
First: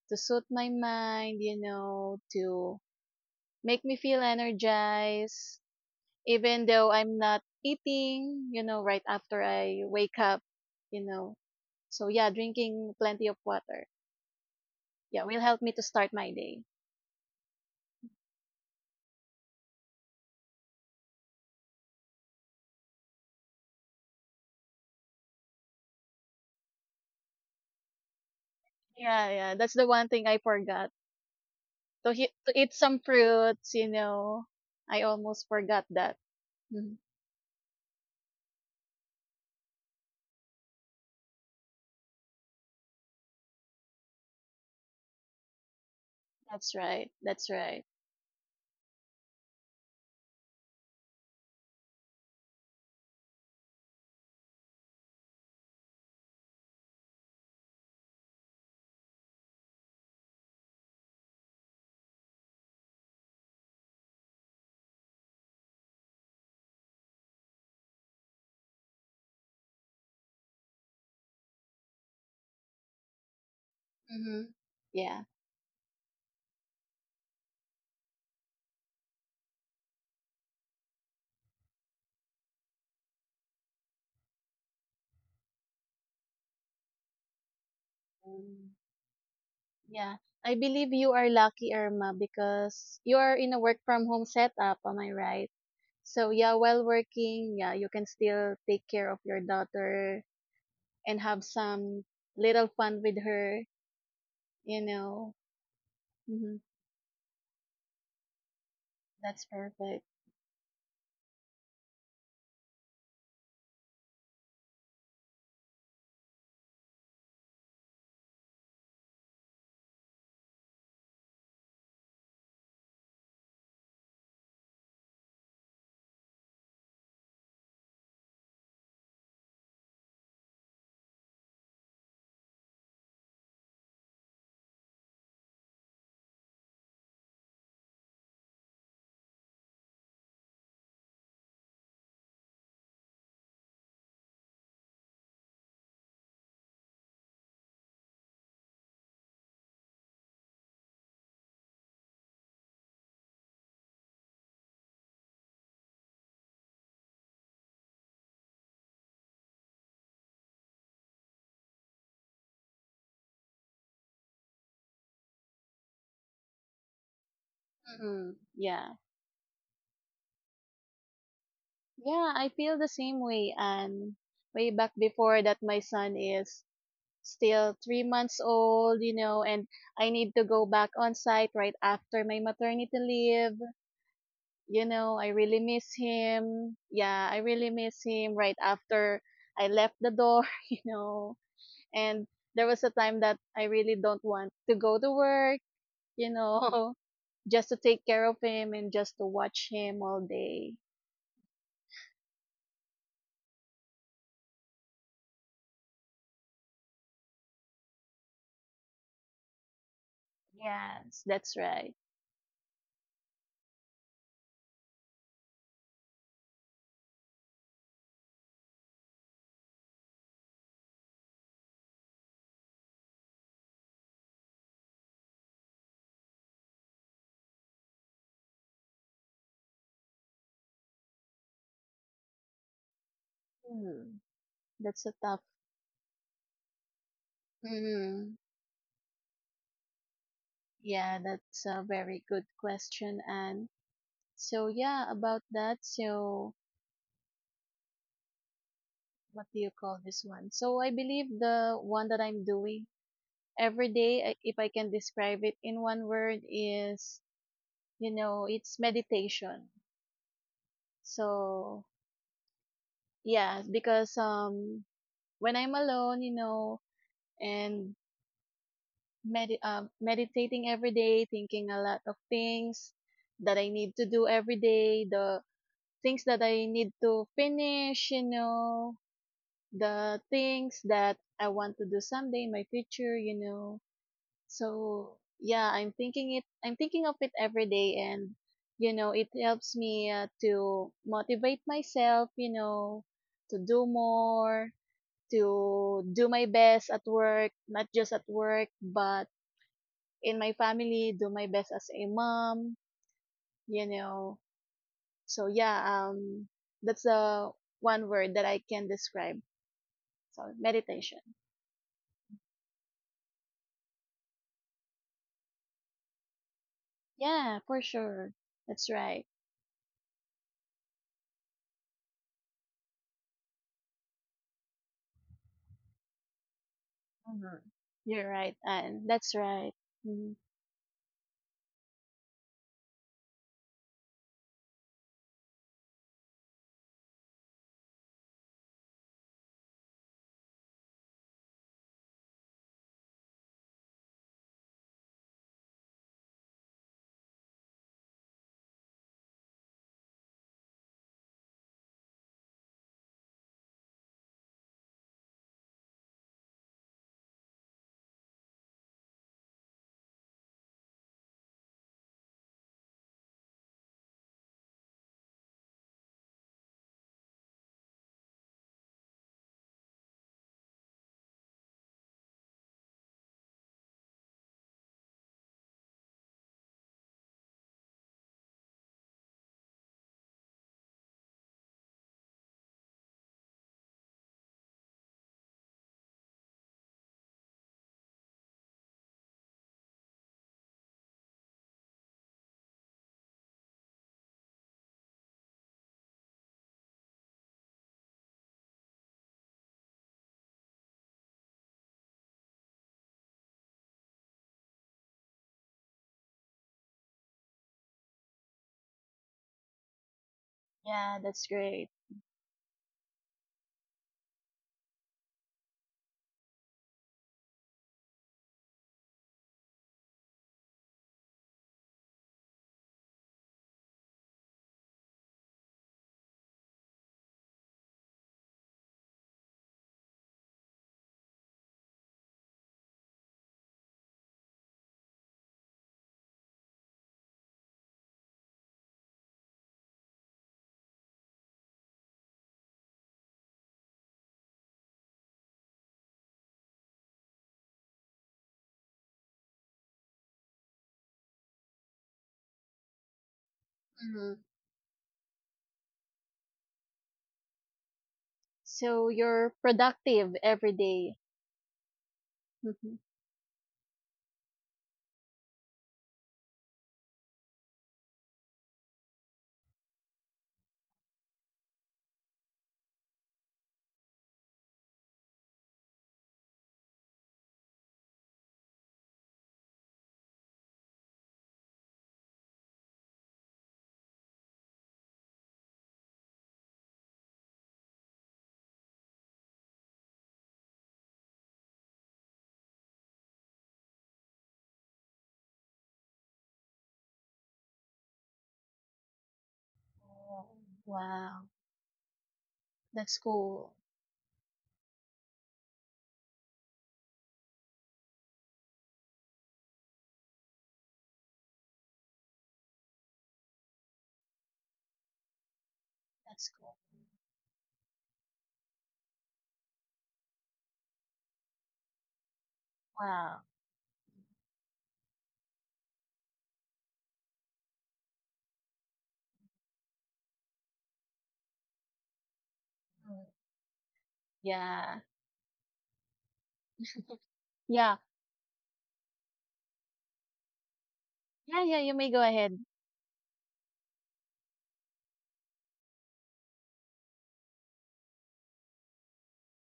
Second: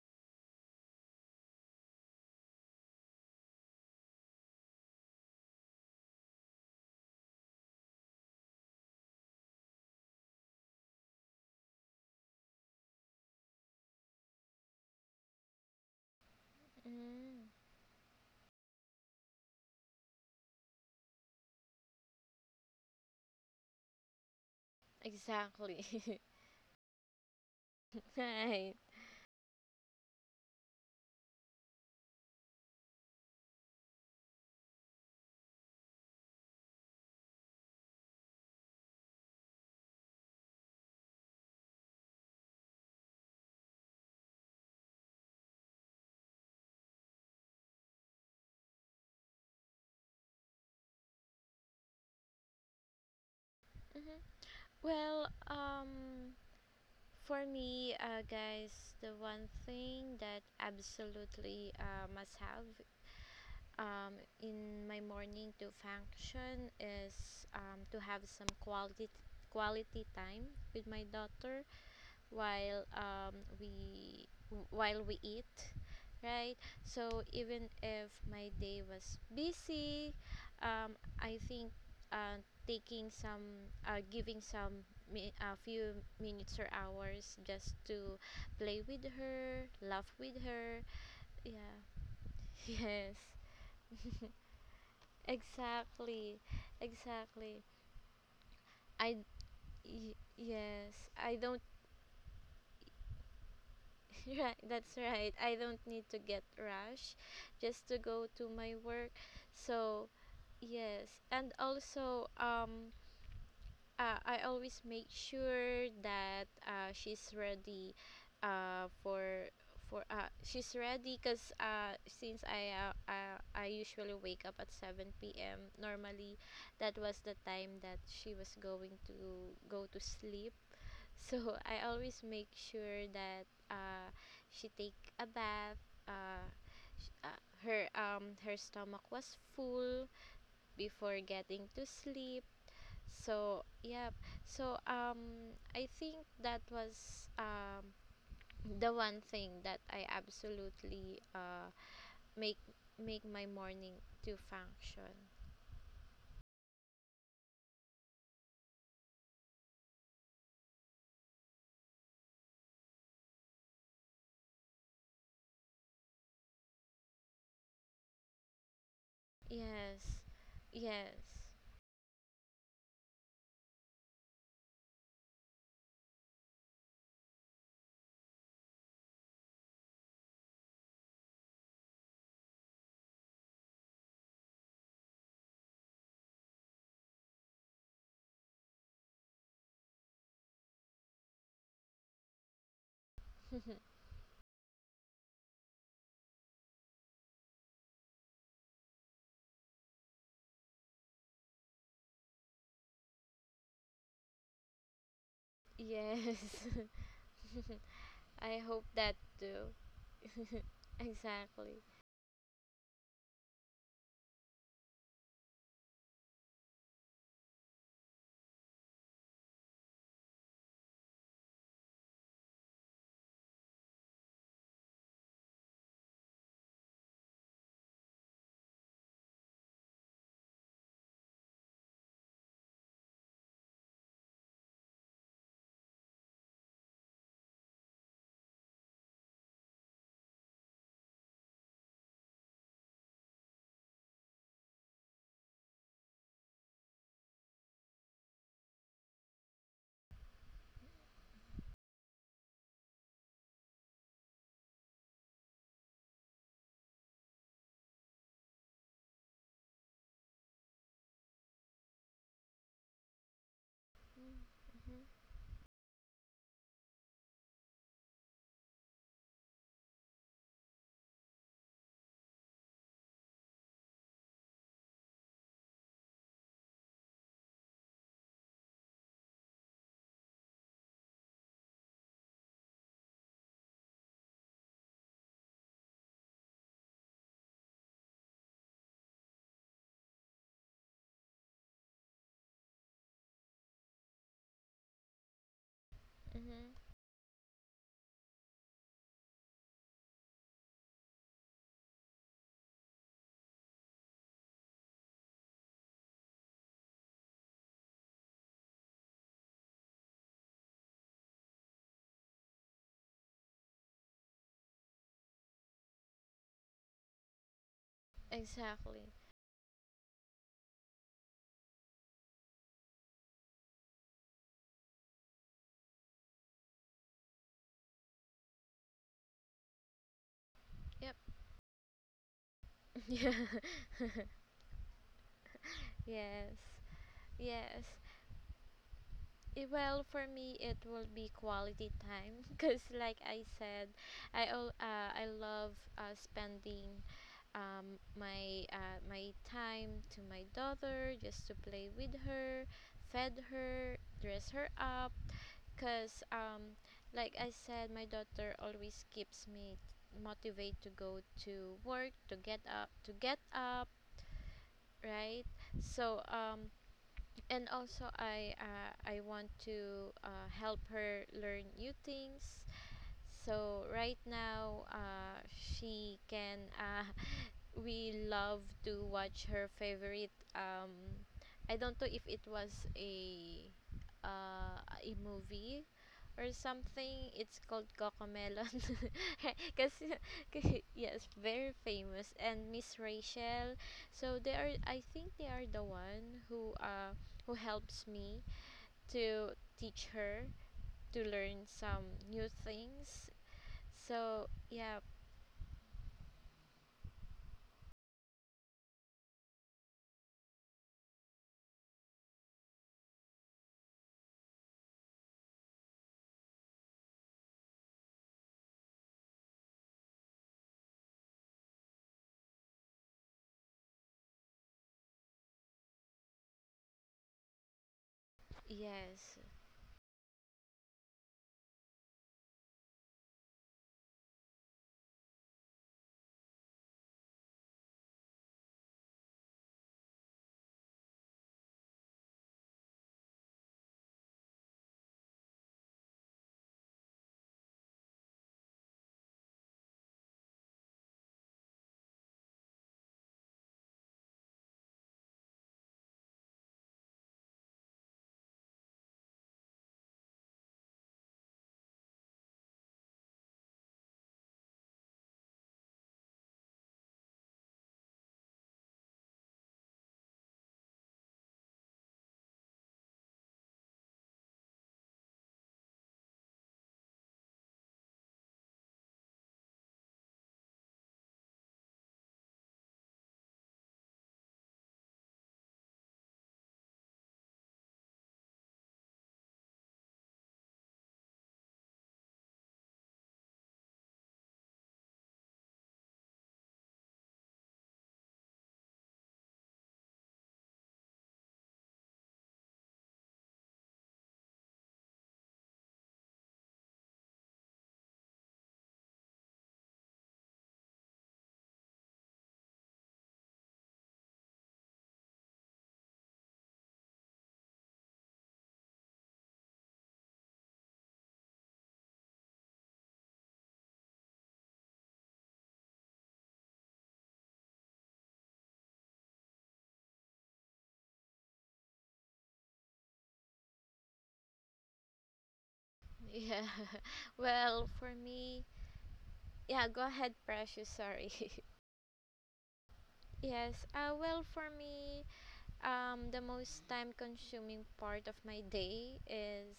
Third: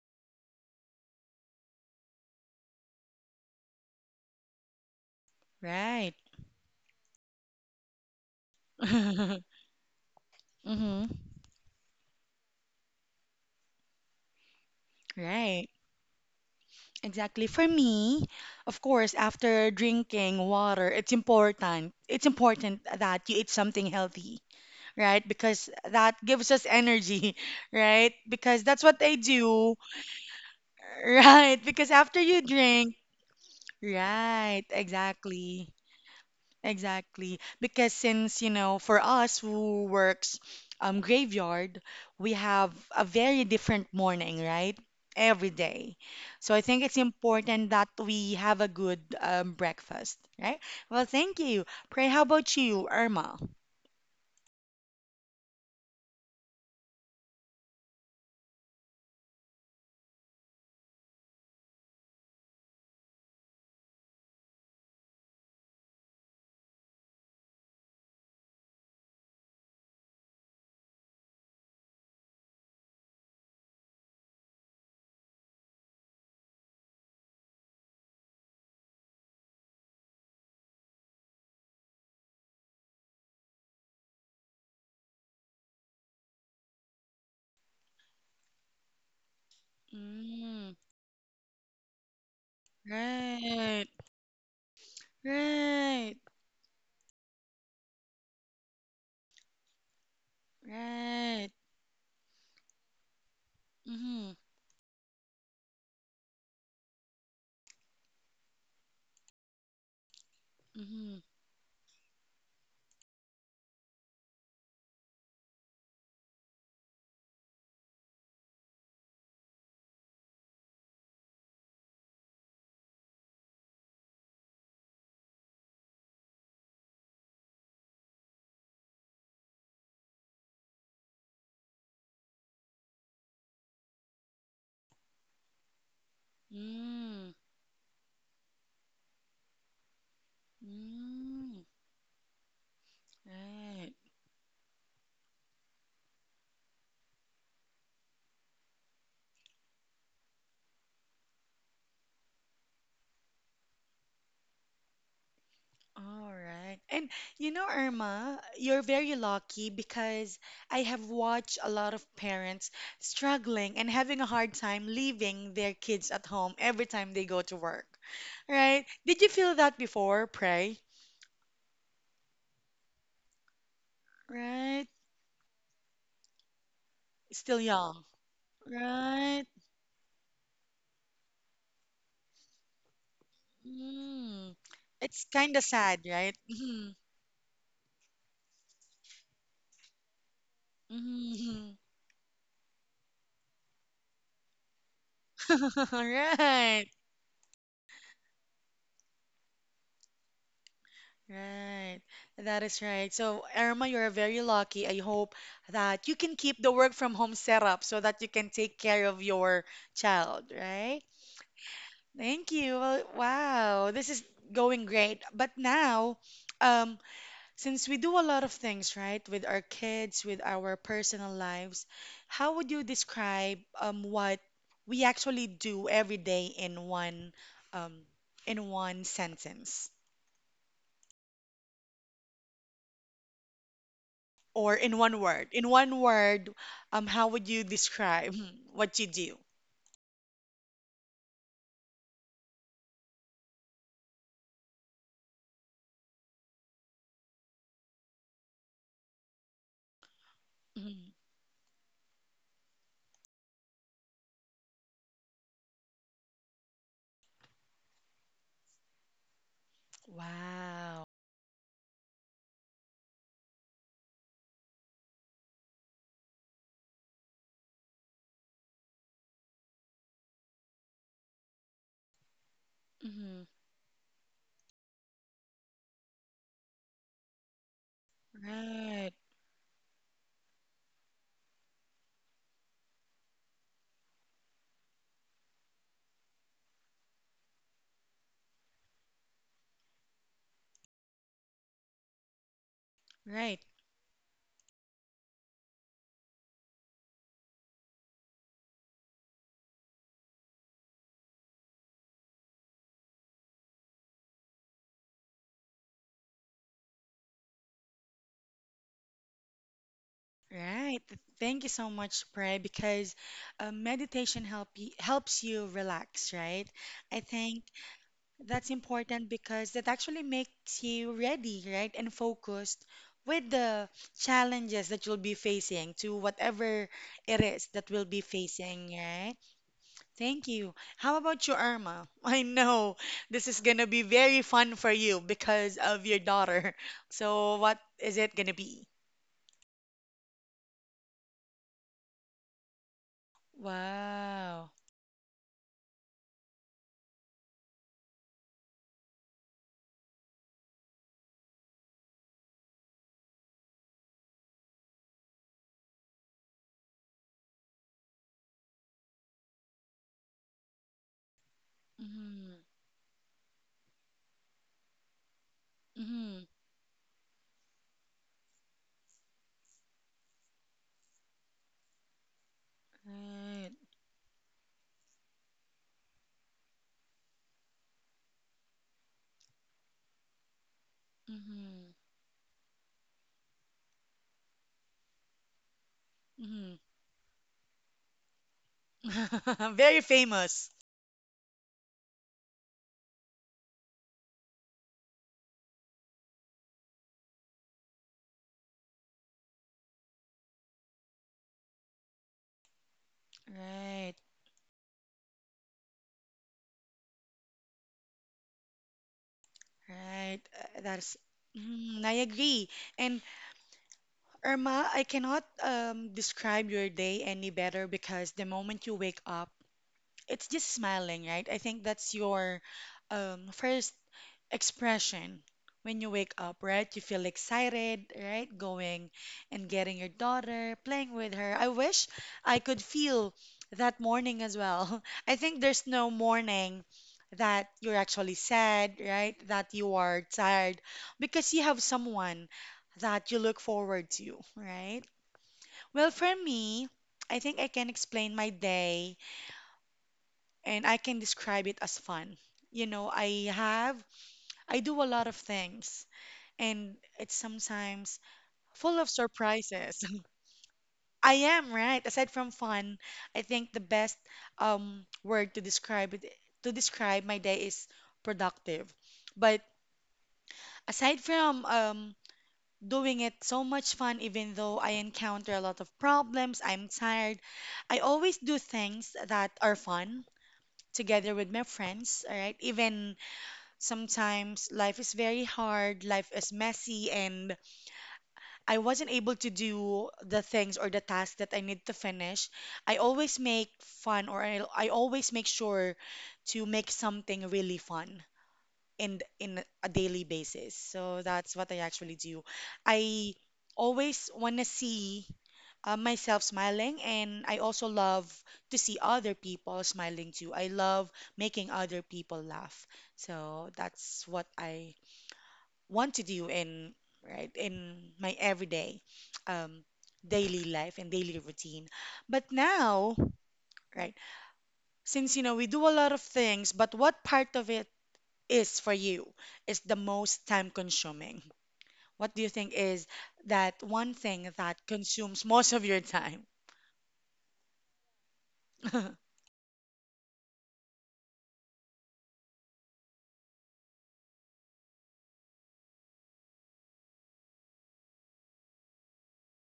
[SPEAKER 3] to soothe my mind, you know, to make me feel energized.
[SPEAKER 1] Right.
[SPEAKER 3] Even though I'm not eating, you know, right after I wake up, you
[SPEAKER 1] Mm-hmm.
[SPEAKER 3] know. So, yeah, drinking plenty of water, yeah, will help
[SPEAKER 1] Right.
[SPEAKER 3] me to start my day.
[SPEAKER 2] Mm.
[SPEAKER 1] Exactly. For me, of course, after drinking water, it's important. It's important that you eat something healthy, right? Because
[SPEAKER 2] Exactly.
[SPEAKER 1] that gives us energy, right? Because
[SPEAKER 2] Right.
[SPEAKER 1] that's what I
[SPEAKER 3] Yeah, yeah, that's
[SPEAKER 1] do,
[SPEAKER 3] the one thing I forgot.
[SPEAKER 1] right? Because after you
[SPEAKER 3] To eat
[SPEAKER 1] drink,
[SPEAKER 3] some fruits, you know,
[SPEAKER 1] right,
[SPEAKER 3] I almost
[SPEAKER 1] exactly.
[SPEAKER 3] forgot that. Mhm.
[SPEAKER 1] Exactly. Because since, for us who works graveyard, we have a very different morning, right? Every day. So I
[SPEAKER 3] That's
[SPEAKER 1] think it's
[SPEAKER 3] right.
[SPEAKER 1] important that we have a good breakfast, right? Well, thank you. Pray, how about you, Irma?
[SPEAKER 2] Hmm. Well, for me, guys, the one thing that absolutely must have um, in my morning to function is to have some quality time with my daughter while
[SPEAKER 3] Mhm.
[SPEAKER 2] while we
[SPEAKER 3] Yeah.
[SPEAKER 2] eat, right? So even if my day was busy, um, I think uh, taking some giving some a few minutes or hours just to
[SPEAKER 3] Mm.
[SPEAKER 2] play with her, laugh
[SPEAKER 3] Yeah.
[SPEAKER 2] with
[SPEAKER 3] I
[SPEAKER 1] Mm,
[SPEAKER 2] her.
[SPEAKER 3] believe you are
[SPEAKER 2] Yeah.
[SPEAKER 3] lucky, Irma, because
[SPEAKER 2] Yes.
[SPEAKER 3] you are in a work
[SPEAKER 1] right,
[SPEAKER 3] from home setup, am I right?
[SPEAKER 1] right,
[SPEAKER 3] So
[SPEAKER 2] Exactly.
[SPEAKER 3] yeah, while working,
[SPEAKER 2] Exactly.
[SPEAKER 3] yeah, you can still take
[SPEAKER 2] i
[SPEAKER 3] care of your daughter
[SPEAKER 2] yes.
[SPEAKER 3] and
[SPEAKER 2] I
[SPEAKER 3] have
[SPEAKER 1] right.
[SPEAKER 2] don't
[SPEAKER 3] some little fun with her,
[SPEAKER 1] Mm-hmm,
[SPEAKER 2] Right,
[SPEAKER 3] you
[SPEAKER 2] that's right.
[SPEAKER 3] know.
[SPEAKER 2] I don't need to get
[SPEAKER 3] hmm
[SPEAKER 2] rush just to go to my work.
[SPEAKER 3] That's perfect.
[SPEAKER 2] So, yes.
[SPEAKER 1] mm-hmm,
[SPEAKER 2] And also, I always make sure that she's ready uh, for for she's ready because I usually wake up at 7 p.m. normally. That was the time that she was going to go to sleep, so I always make sure that uh, she take a bath. Uh,
[SPEAKER 1] mm,
[SPEAKER 2] her her stomach was full before
[SPEAKER 1] mm,
[SPEAKER 2] getting to sleep. So
[SPEAKER 1] right.
[SPEAKER 2] yep. So I think that was the one thing that I absolutely make make my morning to function.
[SPEAKER 1] All right. And you know, Irma, you're very lucky because I have watched a lot of parents struggling and having a hard time leaving their kids at home every time they go to work. Right?
[SPEAKER 3] Yeah.
[SPEAKER 1] Did you feel that
[SPEAKER 2] Yes.
[SPEAKER 1] before, pray?
[SPEAKER 2] Yes.
[SPEAKER 3] Yeah, I feel the same way. And way
[SPEAKER 1] Right?
[SPEAKER 3] back before that my son is
[SPEAKER 1] Still
[SPEAKER 3] still
[SPEAKER 1] young.
[SPEAKER 3] 3 months old, you
[SPEAKER 1] Right?
[SPEAKER 3] know, and I need to go back on site right after my maternity leave.
[SPEAKER 1] Mm.
[SPEAKER 3] You know,
[SPEAKER 1] It's
[SPEAKER 3] I
[SPEAKER 1] kind
[SPEAKER 3] really
[SPEAKER 1] of
[SPEAKER 3] miss
[SPEAKER 1] sad, right?
[SPEAKER 3] him.
[SPEAKER 1] Mm-hmm.
[SPEAKER 3] Yeah, I really miss him right after I left the door, you know.
[SPEAKER 1] Mm-hmm.
[SPEAKER 3] And there was a time that I really don't want to go to work, you
[SPEAKER 1] Right.
[SPEAKER 3] know, just to take care of him and just to watch him all day.
[SPEAKER 1] Right. That is right. So, Irma, you're very lucky. I hope that you can
[SPEAKER 2] Yes.
[SPEAKER 1] keep the work from home setup so that you can
[SPEAKER 2] I
[SPEAKER 1] take
[SPEAKER 2] hope
[SPEAKER 1] care
[SPEAKER 2] that
[SPEAKER 1] of your
[SPEAKER 2] too.
[SPEAKER 1] child, right?
[SPEAKER 3] Yes, that's
[SPEAKER 2] Exactly.
[SPEAKER 3] right.
[SPEAKER 1] Thank you. Well, wow, this is going great. But now, um, since we do a lot of things, right, with our kids, with our personal lives, how would you describe what we actually do every day um, in one sentence?
[SPEAKER 3] Hmm,
[SPEAKER 1] Or
[SPEAKER 3] that's a tough.
[SPEAKER 1] in one word, how would you describe
[SPEAKER 3] hmm
[SPEAKER 1] what you do?
[SPEAKER 3] Yeah, that's a very good question, and so yeah, about that. So what do you call this one? So I
[SPEAKER 1] Mhm.
[SPEAKER 3] believe the one that I'm doing every day, if I can describe it in one word, is you know it's meditation.
[SPEAKER 1] Wow.
[SPEAKER 3] So yeah, because
[SPEAKER 2] Mm-hmm.
[SPEAKER 3] when I'm alone, you know, and meditating every day, thinking a lot of things
[SPEAKER 1] Mhm.
[SPEAKER 3] that I need to do every day, the things that I need to finish, you know,
[SPEAKER 1] Right,
[SPEAKER 3] the things that I want to do someday in my future, you know. So yeah, I'm thinking of it every day, and you know, it helps me to motivate myself, you know,
[SPEAKER 1] right,
[SPEAKER 3] to do more, to do my
[SPEAKER 2] Mm-hmm.
[SPEAKER 3] best at work, not just at work, but in my family, do my best as a mom, you know. So yeah, um, that's the one word that I can describe. So
[SPEAKER 1] right. Th-
[SPEAKER 3] meditation.
[SPEAKER 1] Thank you so much, Pray, because helps you relax, right? I
[SPEAKER 3] Yeah,
[SPEAKER 1] think
[SPEAKER 3] for sure.
[SPEAKER 1] that's
[SPEAKER 3] That's
[SPEAKER 2] Exactly.
[SPEAKER 3] right.
[SPEAKER 1] important because that actually makes you ready, right, and focused with the challenges that you'll be facing to whatever it
[SPEAKER 3] Mm-hmm.
[SPEAKER 1] is that we'll be
[SPEAKER 3] You're right,
[SPEAKER 1] facing,
[SPEAKER 3] and that's
[SPEAKER 1] right?
[SPEAKER 3] right. Mhm.
[SPEAKER 1] Thank you.
[SPEAKER 2] Yep.
[SPEAKER 1] How about you, Irma? I know
[SPEAKER 2] Yeah.
[SPEAKER 1] this is gonna be very fun for you because of your
[SPEAKER 2] Yes.
[SPEAKER 1] daughter. So, what
[SPEAKER 2] Yes.
[SPEAKER 1] is it gonna be?
[SPEAKER 2] Eh, well, for me, it will be quality time because, like I said,
[SPEAKER 1] Wow.
[SPEAKER 2] I love spending my time to my daughter just to play with her, fed her, dress her up. Cause like I said, my daughter always keeps me motivated to go to work, to
[SPEAKER 1] Mm-hmm.
[SPEAKER 2] get up, right? So
[SPEAKER 1] Mm-hmm.
[SPEAKER 2] and also I want to help her learn new things,
[SPEAKER 1] Right.
[SPEAKER 2] so right now, she can. We love to watch her favorite. I
[SPEAKER 1] Mm-hmm.
[SPEAKER 2] don't know if it was a movie or
[SPEAKER 1] Mm-hmm.
[SPEAKER 2] something. It's called Cocomelon. Because
[SPEAKER 1] Very famous.
[SPEAKER 2] yes, very famous. And Miss Rachel. So they are. I think they are the one who helps me to teach her to learn some new things,
[SPEAKER 1] Right.
[SPEAKER 2] so, yeah,
[SPEAKER 1] Right. That's.
[SPEAKER 3] Yeah, that's great.
[SPEAKER 1] Mm, I agree. And Irma, I cannot describe your day any better because the moment you wake up, it's just smiling, right? I think that's your first expression when you wake up, right? You feel excited, right? Going
[SPEAKER 2] yes.
[SPEAKER 1] and getting your daughter, playing with her. I wish I could feel that morning as well. I think there's no morning that you're actually sad, right? That you are tired because you have someone that you look forward to, right? Well, for me, I think I can explain my day and I can describe it as fun. You know, I have,
[SPEAKER 3] Mm-hmm.
[SPEAKER 1] I do a lot of things and it's sometimes full of
[SPEAKER 3] So you're
[SPEAKER 1] surprises.
[SPEAKER 3] productive every day.
[SPEAKER 1] I am, right? Aside from fun,
[SPEAKER 3] Mhm.
[SPEAKER 1] I think the best word to describe it, to describe my day is productive. But aside from doing it so much fun, even though I encounter a lot of problems, I'm tired, I always do things that are fun together with my friends, all right? Even sometimes life is very hard, life is messy, and I wasn't able to do the things or the tasks that I need to finish, I always make fun or I always make sure to make something really fun in a daily
[SPEAKER 3] Oh,
[SPEAKER 1] basis. So
[SPEAKER 3] wow,
[SPEAKER 1] that's what I actually do.
[SPEAKER 3] that's
[SPEAKER 1] I
[SPEAKER 3] cool.
[SPEAKER 1] always want to see myself smiling and I also love to see other people smiling too. I love making other people laugh. So that's what I want to do
[SPEAKER 3] That's cool.
[SPEAKER 1] in right in my everyday um, daily life and daily routine. But now,
[SPEAKER 3] Wow.
[SPEAKER 1] right, since you know we do a lot of things, but what part of it is for you is the most time consuming? What do you think is
[SPEAKER 3] Mm.
[SPEAKER 1] that one thing that
[SPEAKER 3] Yeah.
[SPEAKER 1] consumes most of your time?
[SPEAKER 2] Yeah. Well,
[SPEAKER 3] Yeah.
[SPEAKER 2] for me, yeah, go ahead, Precious. Sorry.
[SPEAKER 3] Yeah, yeah, you may go ahead.
[SPEAKER 2] Yes. Well, for me, the most time consuming part of my day is,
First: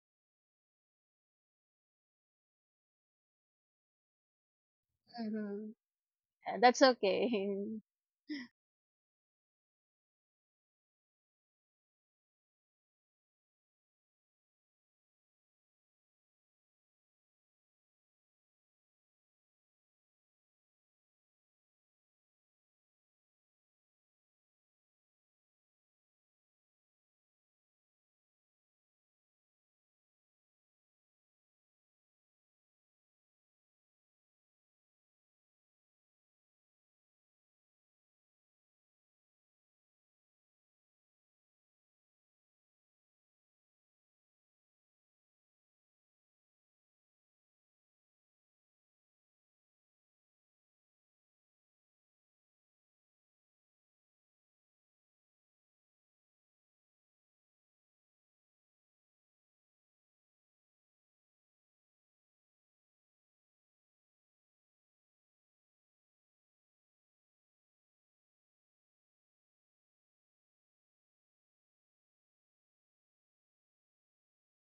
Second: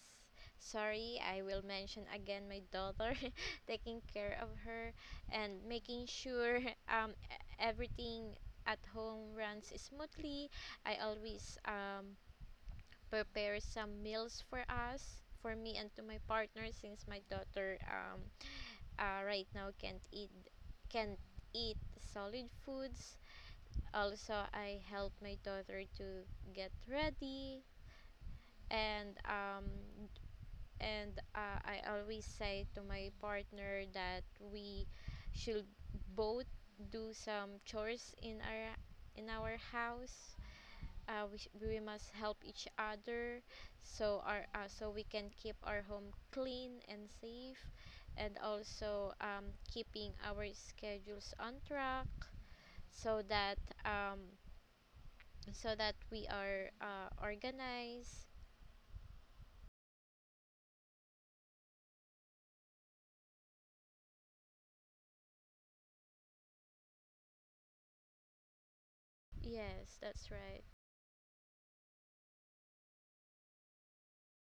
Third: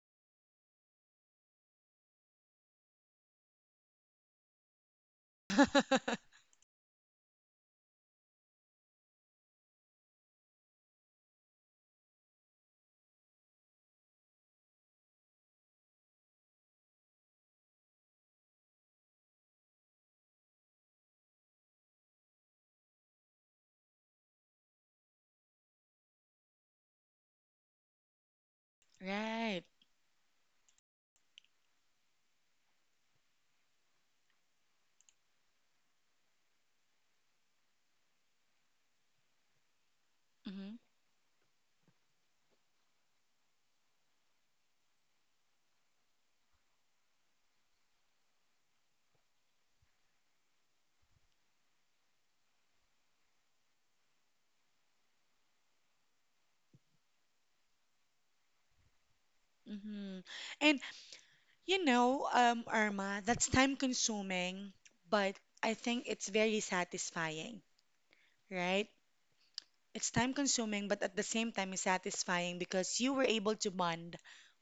[SPEAKER 2] sorry, I will mention again my daughter, taking care of her
[SPEAKER 3] Mm-hmm.
[SPEAKER 2] and making sure
[SPEAKER 3] That's okay.
[SPEAKER 2] everything at home runs smoothly. I always prepare some meals for us, for me and to my partner, since my daughter right now can't eat solid foods. Also, I help my daughter to get ready and
[SPEAKER 1] Right.
[SPEAKER 2] I always say to my partner that we should both do some chores in our house.
[SPEAKER 1] Hmm.
[SPEAKER 2] We must help each other, so our so we can keep our home clean and safe, and also keeping our schedules on track so that um, so that we are organized.
[SPEAKER 1] Hmm. And you know, Irma, that's time consuming, but I think it's very satisfying, right?
[SPEAKER 2] Yes,
[SPEAKER 1] It's
[SPEAKER 2] that's
[SPEAKER 1] time
[SPEAKER 2] right.
[SPEAKER 1] consuming, but at the same time, it's satisfying because you were able to bond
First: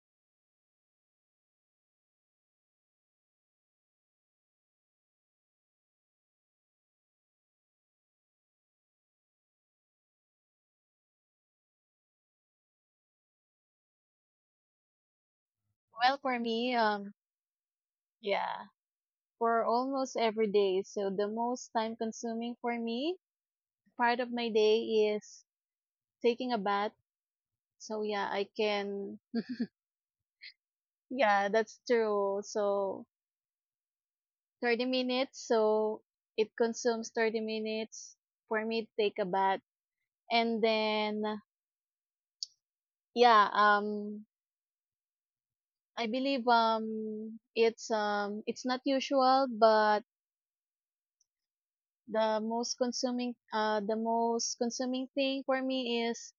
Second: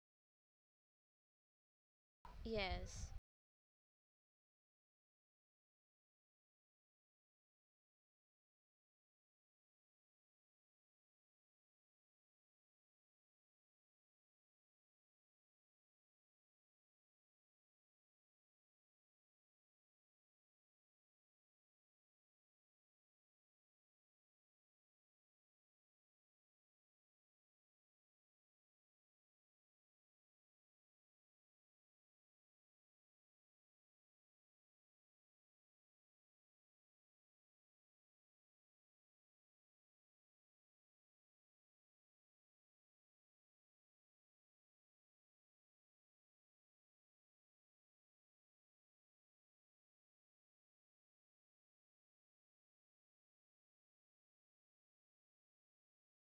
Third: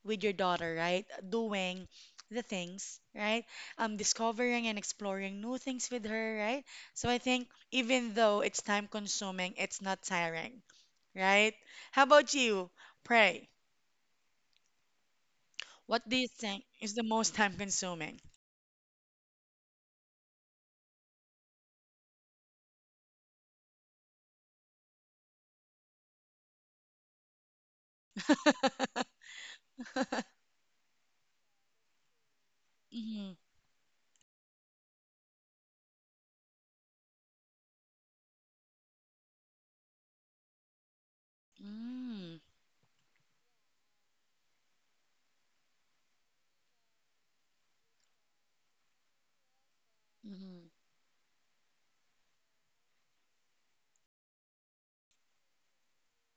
[SPEAKER 1] with your daughter, right? Doing the things,
[SPEAKER 2] Yes,
[SPEAKER 1] right? Discovering and exploring new things with her, right? So I think even though it's time consuming, it's not tiring, right? How about you? Pray. What
[SPEAKER 3] Well,
[SPEAKER 1] do you
[SPEAKER 3] for
[SPEAKER 1] think
[SPEAKER 3] me,
[SPEAKER 1] is the
[SPEAKER 3] um,
[SPEAKER 1] most time consuming?
[SPEAKER 3] yeah, for almost every day. So the most time consuming for me, part of my day is taking a bath. So yeah, I can. Yeah, that's true. So
[SPEAKER 1] Hmm.
[SPEAKER 3] 30 minutes. So it consumes 30 minutes for me to take a bath. And then yeah, I believe it's not usual, but
[SPEAKER 1] Mm-hmm.
[SPEAKER 3] the most consuming thing for me is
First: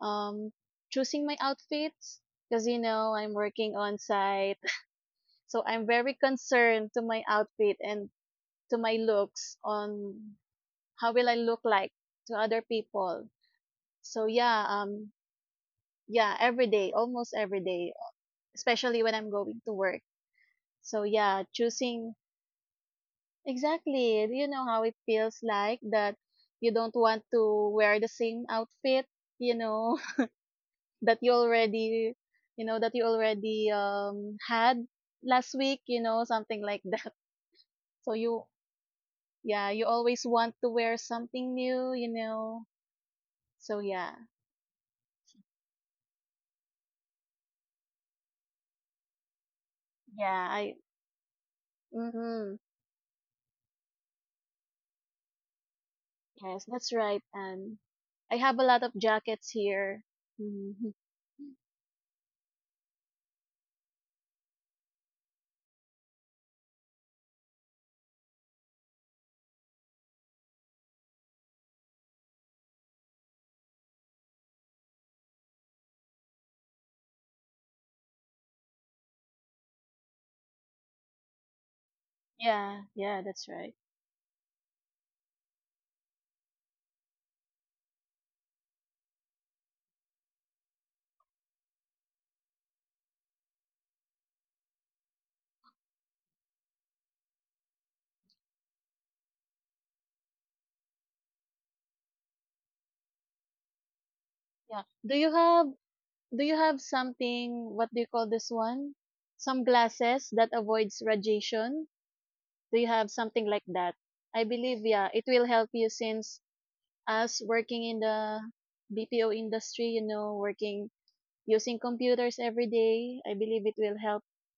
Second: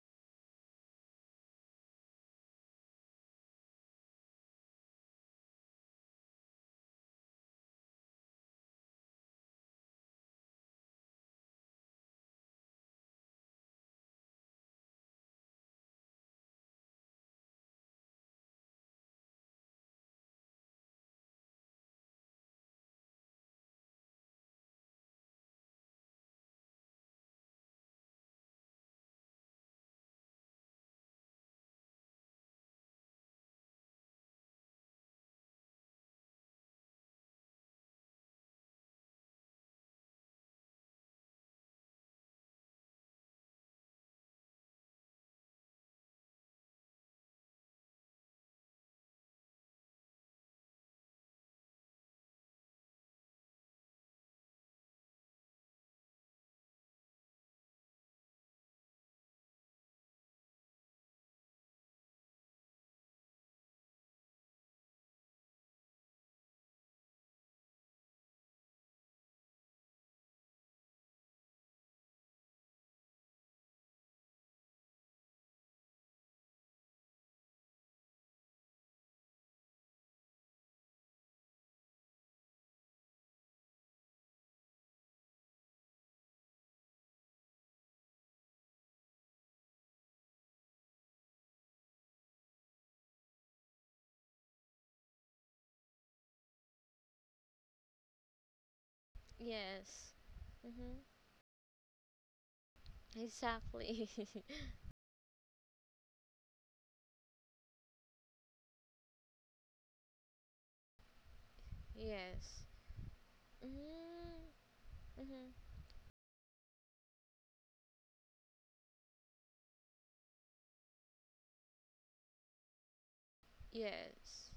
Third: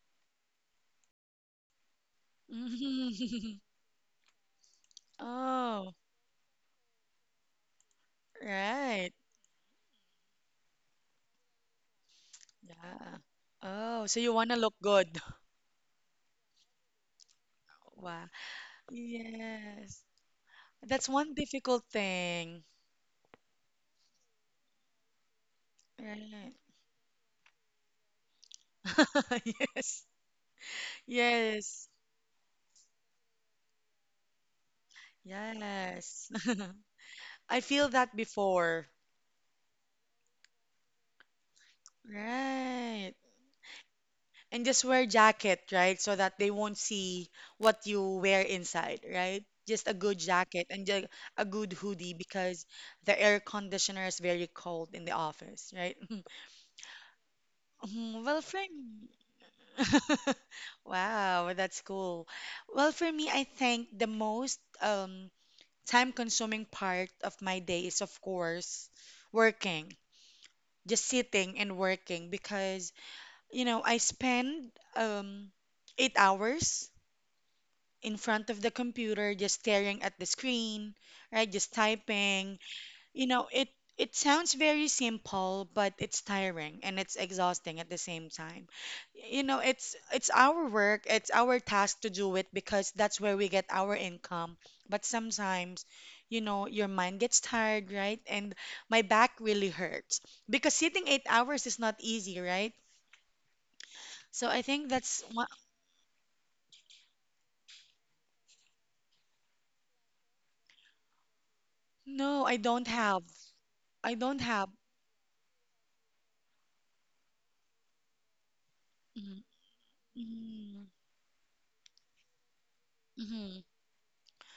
[SPEAKER 3] um choosing my outfits because you know I'm
[SPEAKER 1] Hmm.
[SPEAKER 3] working on site. So I'm
[SPEAKER 1] Oh,
[SPEAKER 3] very concerned to my outfit and to my
[SPEAKER 1] right.
[SPEAKER 3] looks on how will I look like to other
[SPEAKER 1] Yeah.
[SPEAKER 3] people.
[SPEAKER 1] Oh, so
[SPEAKER 3] So
[SPEAKER 1] you want to
[SPEAKER 3] yeah,
[SPEAKER 1] look good.
[SPEAKER 3] yeah, every day, almost every day,
[SPEAKER 1] Wow.
[SPEAKER 3] especially when I'm going to
[SPEAKER 1] Yes.
[SPEAKER 3] work. So
[SPEAKER 1] That's one
[SPEAKER 3] yeah,
[SPEAKER 1] difficult
[SPEAKER 3] choosing
[SPEAKER 1] thing.
[SPEAKER 3] exactly, you know how it feels like that
[SPEAKER 1] Right.
[SPEAKER 3] you don't want to wear the same outfit, you know,
[SPEAKER 1] Yes.
[SPEAKER 3] that you
[SPEAKER 1] Yes.
[SPEAKER 3] already you know that you already had last week, you know,
[SPEAKER 1] Yes.
[SPEAKER 3] something like that.
[SPEAKER 1] I feel
[SPEAKER 3] So
[SPEAKER 1] that
[SPEAKER 3] you
[SPEAKER 1] before.
[SPEAKER 3] yeah, you always want to wear something new, you know.
[SPEAKER 1] Right.
[SPEAKER 3] So yeah.
[SPEAKER 1] And just wear jacket, right? So that they won't see what you wear inside, right? Just a good
[SPEAKER 3] Yeah,
[SPEAKER 1] jacket
[SPEAKER 3] I
[SPEAKER 1] and ju- a good hoodie
[SPEAKER 3] mhm.
[SPEAKER 1] because the air conditioner is very cold in the office, right?
[SPEAKER 3] Yes, that's right. And
[SPEAKER 1] Mm,
[SPEAKER 3] I
[SPEAKER 1] well,
[SPEAKER 3] have a
[SPEAKER 1] Frank.
[SPEAKER 3] lot of jackets here. Mhm.
[SPEAKER 1] Wow, that's cool. Well, for me, I think the most time-consuming part of my day is, of course, working, just sitting and working because, you know, I spend 8 hours in front of the computer just staring at the screen, right? Just typing,
[SPEAKER 3] Yeah, yeah,
[SPEAKER 1] you
[SPEAKER 3] that's
[SPEAKER 1] know, it
[SPEAKER 3] right.
[SPEAKER 1] it sounds very simple, but it's tiring and it's exhausting at the same time. You know, it's our work, it's our task to do it because that's where we get our income. But sometimes, you know, your mind gets tired, right? And my back really
[SPEAKER 2] yes,
[SPEAKER 1] hurts because
[SPEAKER 2] mm-hmm.
[SPEAKER 1] sitting 8 hours is not easy, right?
[SPEAKER 2] Exactly.
[SPEAKER 1] So I
[SPEAKER 3] Yeah.
[SPEAKER 1] think that's one.
[SPEAKER 3] Do you have something what do you call this one? Some glasses that avoids radiation?
[SPEAKER 1] No, I
[SPEAKER 2] Yes.
[SPEAKER 3] Do
[SPEAKER 1] don't
[SPEAKER 3] you have
[SPEAKER 1] have.
[SPEAKER 3] something like that?
[SPEAKER 1] I don't
[SPEAKER 3] I
[SPEAKER 1] have.
[SPEAKER 3] believe
[SPEAKER 2] Mm-hmm.
[SPEAKER 3] yeah, it will
[SPEAKER 2] Hmm.
[SPEAKER 3] help you since us working in the BPO
[SPEAKER 1] Mm-hmm.
[SPEAKER 3] industry, you know,
[SPEAKER 1] Mm-hmm.
[SPEAKER 3] working using computers every day, I
[SPEAKER 1] Mm-hmm.
[SPEAKER 3] believe it will help.
[SPEAKER 2] Yes.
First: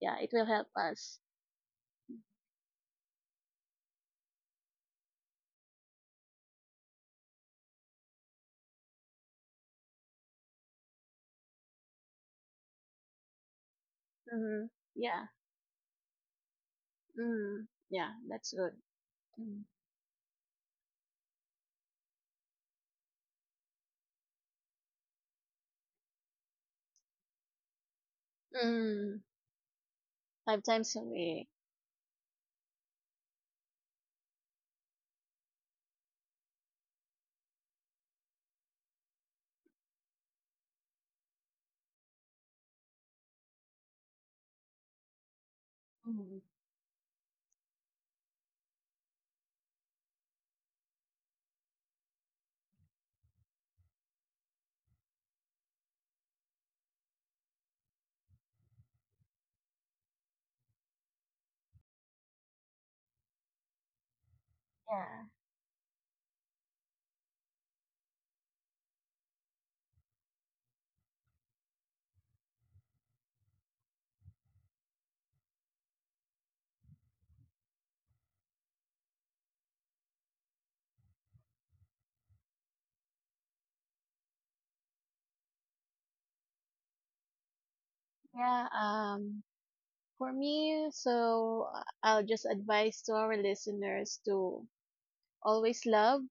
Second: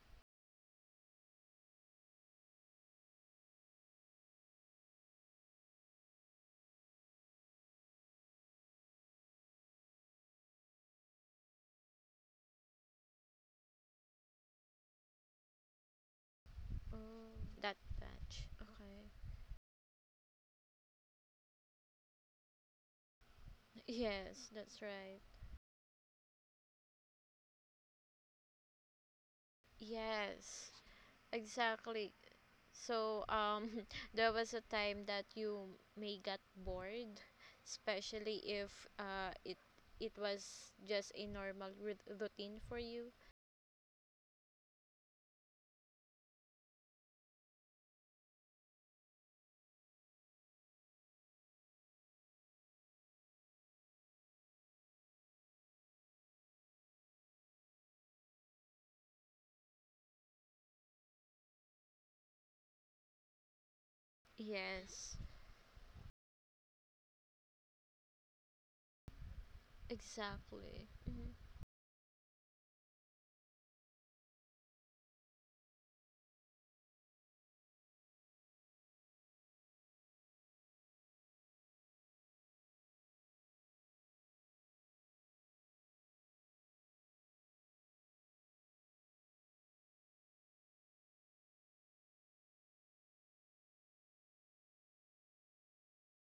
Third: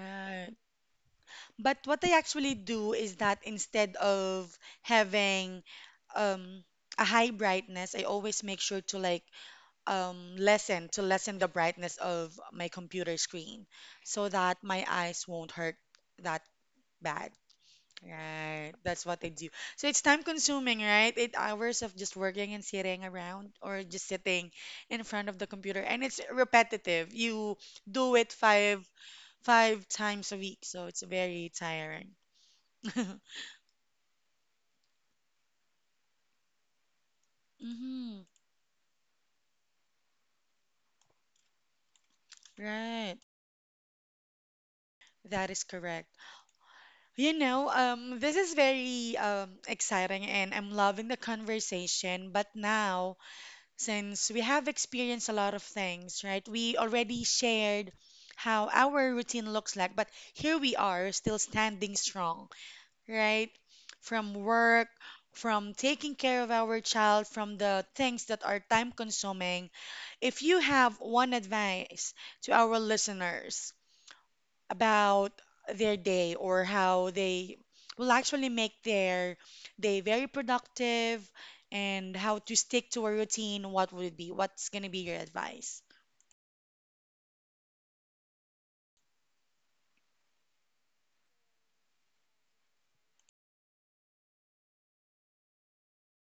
[SPEAKER 3] Yeah, it will help us.
[SPEAKER 1] But what I actually do is that instead of having um, a high brightness, I always make sure to like lessen the brightness of my computer screen so that
[SPEAKER 3] Mhm.
[SPEAKER 1] my
[SPEAKER 3] Yeah.
[SPEAKER 1] eyes won't hurt that bad.
[SPEAKER 2] Oh,
[SPEAKER 3] Mm.
[SPEAKER 2] that
[SPEAKER 3] Yeah,
[SPEAKER 2] batch,
[SPEAKER 3] that's
[SPEAKER 1] Right,
[SPEAKER 3] good.
[SPEAKER 1] that's
[SPEAKER 2] okay.
[SPEAKER 1] what I do.
[SPEAKER 3] Mm.
[SPEAKER 1] So it's time consuming, right? 8 hours of just working and sitting around or just
[SPEAKER 2] Yes,
[SPEAKER 1] sitting
[SPEAKER 2] that's
[SPEAKER 1] in
[SPEAKER 2] right.
[SPEAKER 1] front of the computer, and it's repetitive. You do it
[SPEAKER 3] Mm.
[SPEAKER 1] 5 times a week,
[SPEAKER 3] Five
[SPEAKER 2] Yes,
[SPEAKER 1] so
[SPEAKER 3] times a
[SPEAKER 1] it's
[SPEAKER 3] week.
[SPEAKER 1] very tiring.
[SPEAKER 2] exactly. So, there was a time that you may get bored,
[SPEAKER 1] Mm-hmm.
[SPEAKER 2] especially if it was just a normal routine for you.
[SPEAKER 1] Right. That is correct.
[SPEAKER 3] Mm.
[SPEAKER 1] You know, this is very exciting and I'm loving the conversation. But now, since we have experienced a lot of things, right, we already shared how our routine looks like, but here we are still standing strong, right? From work,
[SPEAKER 2] Yes,
[SPEAKER 3] Yeah.
[SPEAKER 1] from taking care of our child, from the things that are time consuming. If you
[SPEAKER 2] exactly.
[SPEAKER 1] have
[SPEAKER 2] Mm-hmm.
[SPEAKER 1] one advice to our listeners, about their day or how they will actually make their day very productive and how to stick to a routine, what would it be? What's going to be your advice?
[SPEAKER 3] Yeah. Um. For me, I'll just advise to our listeners to always love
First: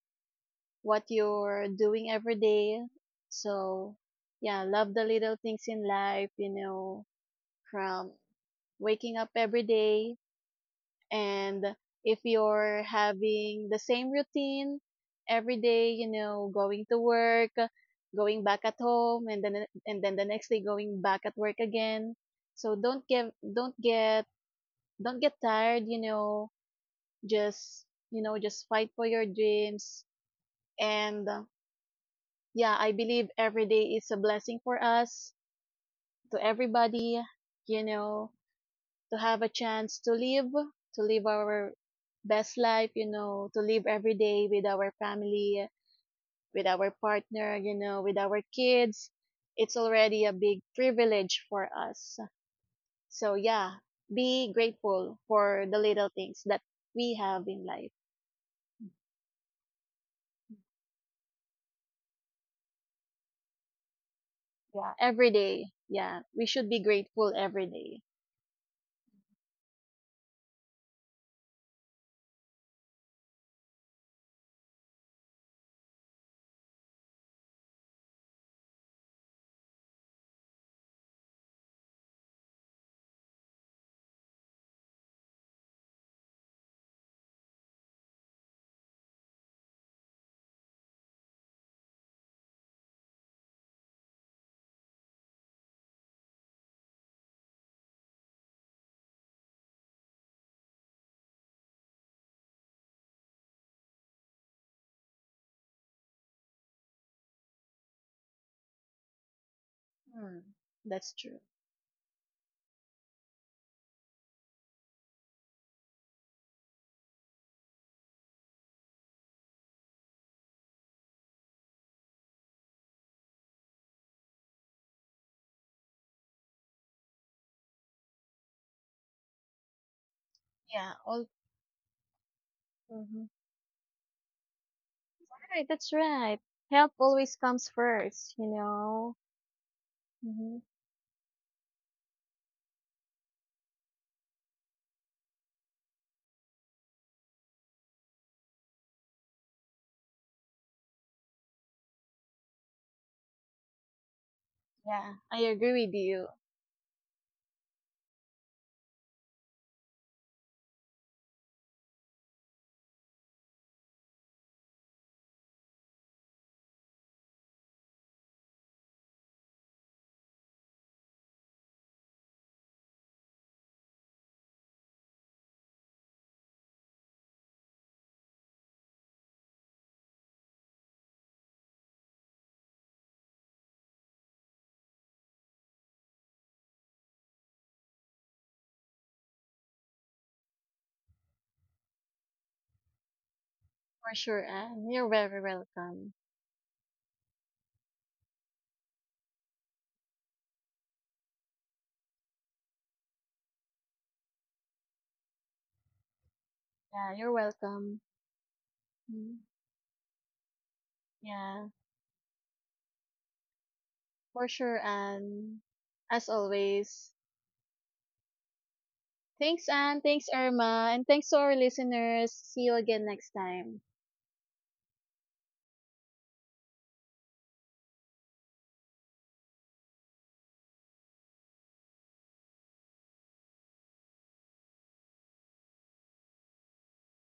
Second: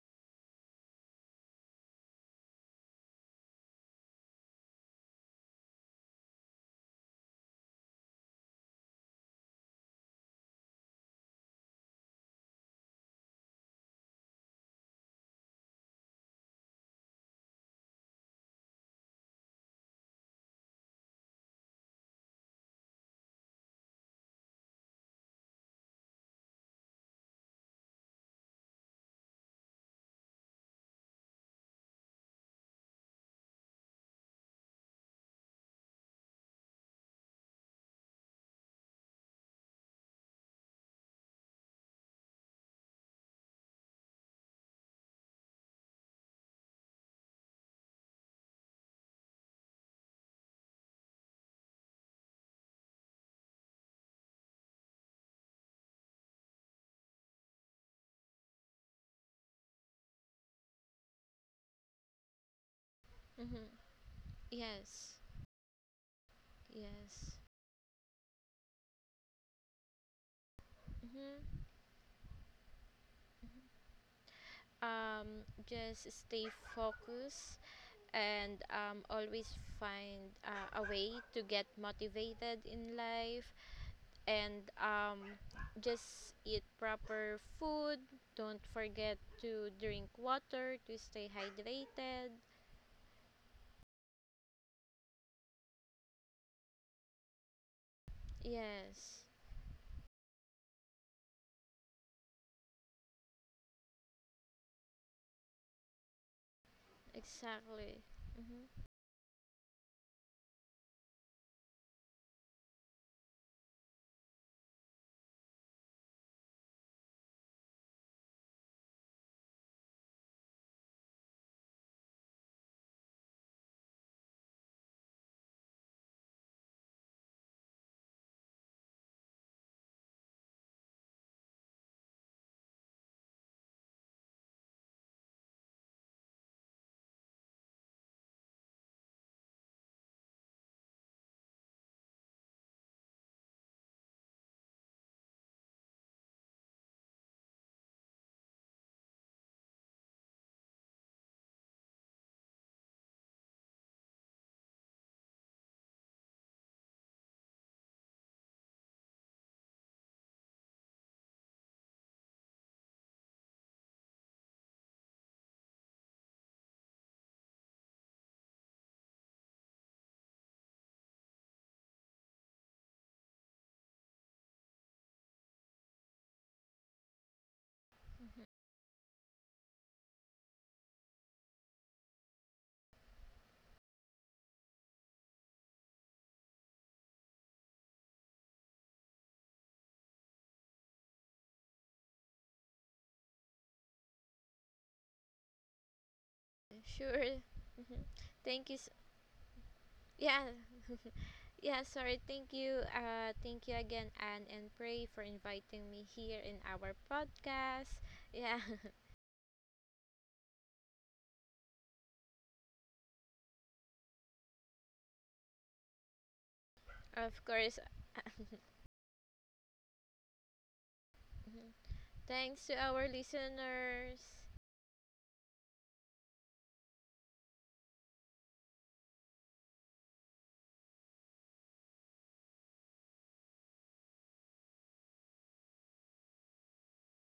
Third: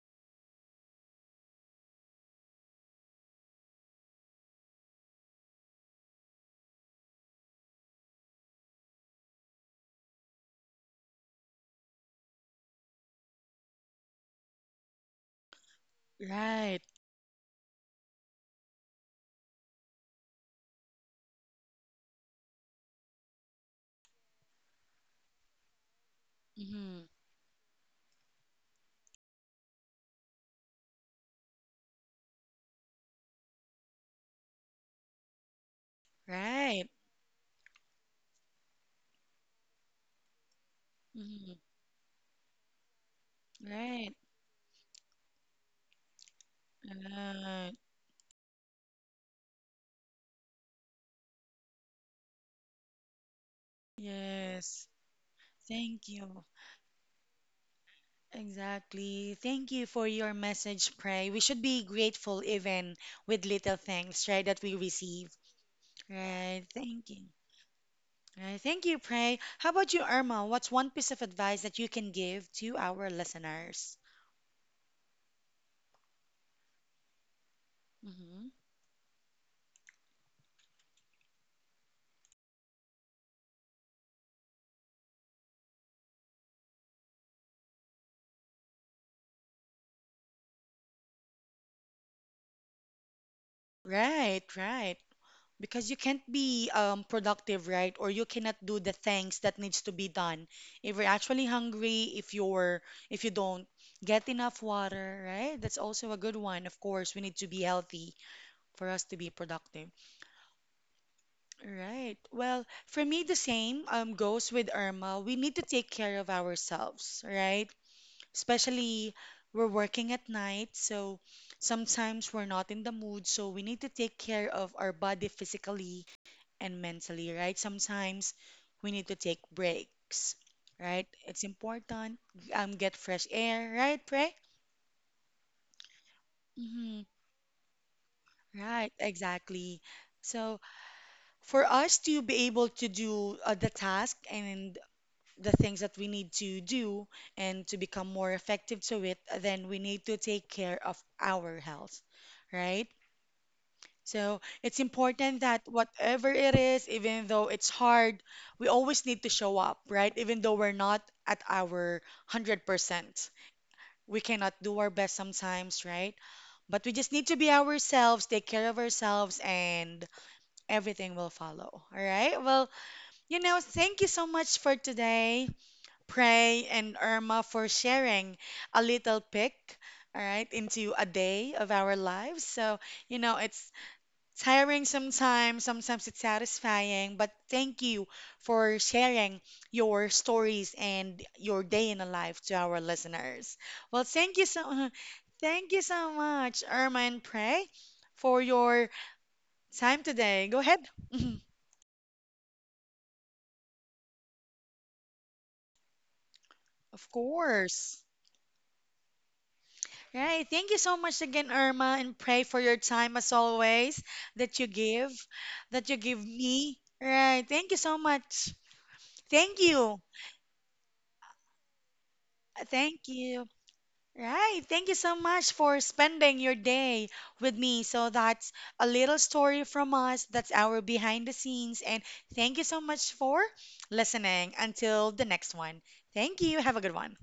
[SPEAKER 3] what you're doing every day. So, yeah, love the little things in life, you know, from waking up every day. And if you're having the same routine every day, you know,
[SPEAKER 1] Right.
[SPEAKER 3] going to work, going back at home, and then the next day going back at work again. So don't get tired,
[SPEAKER 1] Mm-hmm.
[SPEAKER 3] just you know, just fight for your dreams and yeah, I believe every day is a blessing for us, to
[SPEAKER 1] Right.
[SPEAKER 3] everybody, you know, to have a chance to live
[SPEAKER 1] Mm-hmm.
[SPEAKER 3] our best life, you know, to live
[SPEAKER 1] Right.
[SPEAKER 3] every day with our family, with our partner,
[SPEAKER 1] Right.
[SPEAKER 3] you know, with our kids. It's already a big privilege for us. So, yeah, be
[SPEAKER 1] Yes.
[SPEAKER 3] grateful for the
[SPEAKER 1] Thank
[SPEAKER 3] little
[SPEAKER 1] you.
[SPEAKER 3] things that we have in life.
[SPEAKER 1] Exactly. Thank you for your message, Pray. We should be grateful even with
[SPEAKER 2] Mm-hmm.
[SPEAKER 1] little things, right, that we
[SPEAKER 3] Yeah,
[SPEAKER 2] Yes,
[SPEAKER 1] receive.
[SPEAKER 3] every day. Yeah, we
[SPEAKER 1] Right.
[SPEAKER 3] should be
[SPEAKER 1] Thank you.
[SPEAKER 3] grateful
[SPEAKER 2] yes.
[SPEAKER 3] every day.
[SPEAKER 1] Right, thank you, Pray. How about you, Irma? What's one piece of
[SPEAKER 2] Mm-hmm.
[SPEAKER 1] advice that you can give to our listeners?
[SPEAKER 2] Um, just stay focused
[SPEAKER 1] Hmm.
[SPEAKER 2] and always find a way to get motivated in life, and just eat proper food. Don't forget to drink water to stay hydrated.
[SPEAKER 1] Right, right. Because you can't be productive, right? Or you cannot do the
[SPEAKER 2] Yes,
[SPEAKER 1] things that needs to be done. If you're actually hungry, if you don't get enough water, right? That's also a good one. Of course, we need to be
[SPEAKER 2] exactly.
[SPEAKER 1] healthy
[SPEAKER 2] Hmm.
[SPEAKER 1] for us to be productive.
[SPEAKER 3] Hmm. That's true.
[SPEAKER 1] Right. Well, for me, the same goes with Irma. We need to take care of ourselves, right? Especially we're working at night, so sometimes we're not in the mood, so we need to take care of our body physically and mentally, right? Sometimes we need to take breaks,
[SPEAKER 3] Yeah,
[SPEAKER 1] right?
[SPEAKER 3] all.
[SPEAKER 1] It's important. Get fresh
[SPEAKER 3] Mhm.
[SPEAKER 1] air, right, Pray?
[SPEAKER 3] Right, that's right. Help
[SPEAKER 1] Hmm.
[SPEAKER 3] always comes first, you
[SPEAKER 1] Right,
[SPEAKER 3] know.
[SPEAKER 1] exactly.
[SPEAKER 3] hmm
[SPEAKER 1] So for us to be able to do the task and the things that we need to do and to become more effective to it, then we need to take care of our health, right? So it's
[SPEAKER 3] Yeah,
[SPEAKER 1] important
[SPEAKER 3] I
[SPEAKER 1] that
[SPEAKER 3] agree with you
[SPEAKER 1] whatever it is, even though it's hard, we always need to show up, right? Even though we're not at our 100%. We cannot do our best sometimes, right? But we just need to be ourselves, take care of ourselves, and everything will follow. All right? Well, you know, thank you so much for today. Pray and Irma for sharing a little pick, all right, into a day of our lives. So, you know, it's tiring sometimes, sometimes it's satisfying, but thank you for sharing your stories and your day in a life to our listeners. Well,
[SPEAKER 3] for
[SPEAKER 1] thank
[SPEAKER 3] sure.
[SPEAKER 1] you
[SPEAKER 3] And
[SPEAKER 1] so
[SPEAKER 3] you're very
[SPEAKER 1] thank you so
[SPEAKER 3] welcome.
[SPEAKER 1] much, Irma
[SPEAKER 2] Sure.
[SPEAKER 1] and Pray,
[SPEAKER 2] Hmm.
[SPEAKER 1] for
[SPEAKER 2] Thank you. S,
[SPEAKER 1] your time
[SPEAKER 2] yeah,
[SPEAKER 1] today. Go ahead.
[SPEAKER 2] yeah. Sorry. Thank you. Thank you again, Anne and Pray, for inviting me here in our
[SPEAKER 1] Of
[SPEAKER 3] Yeah, you're
[SPEAKER 2] podcast.
[SPEAKER 3] welcome.
[SPEAKER 1] course.
[SPEAKER 2] Yeah,
[SPEAKER 3] Mhm.
[SPEAKER 1] Right. Thank you so much again,
[SPEAKER 3] Yeah,
[SPEAKER 1] Irma, and pray for your time as always
[SPEAKER 3] for
[SPEAKER 1] that you
[SPEAKER 3] sure.
[SPEAKER 1] give,
[SPEAKER 3] And
[SPEAKER 1] that you give
[SPEAKER 3] as
[SPEAKER 1] me.
[SPEAKER 3] always,
[SPEAKER 2] of
[SPEAKER 1] Right. Thank you
[SPEAKER 2] course.
[SPEAKER 1] so much. Thank
[SPEAKER 3] thanks,
[SPEAKER 1] you.
[SPEAKER 3] Anne. Thanks, Irma. And thanks to our listeners. See
[SPEAKER 2] Thanks
[SPEAKER 3] you
[SPEAKER 2] to
[SPEAKER 3] again
[SPEAKER 2] our
[SPEAKER 1] Thank
[SPEAKER 3] next
[SPEAKER 1] you.
[SPEAKER 3] time.
[SPEAKER 2] listeners.
[SPEAKER 1] Right. Thank you so much for spending your day with me. So that's a little story from us. That's our behind the scenes. And thank you so much for listening. Until the next one. Thank you. Have a good one.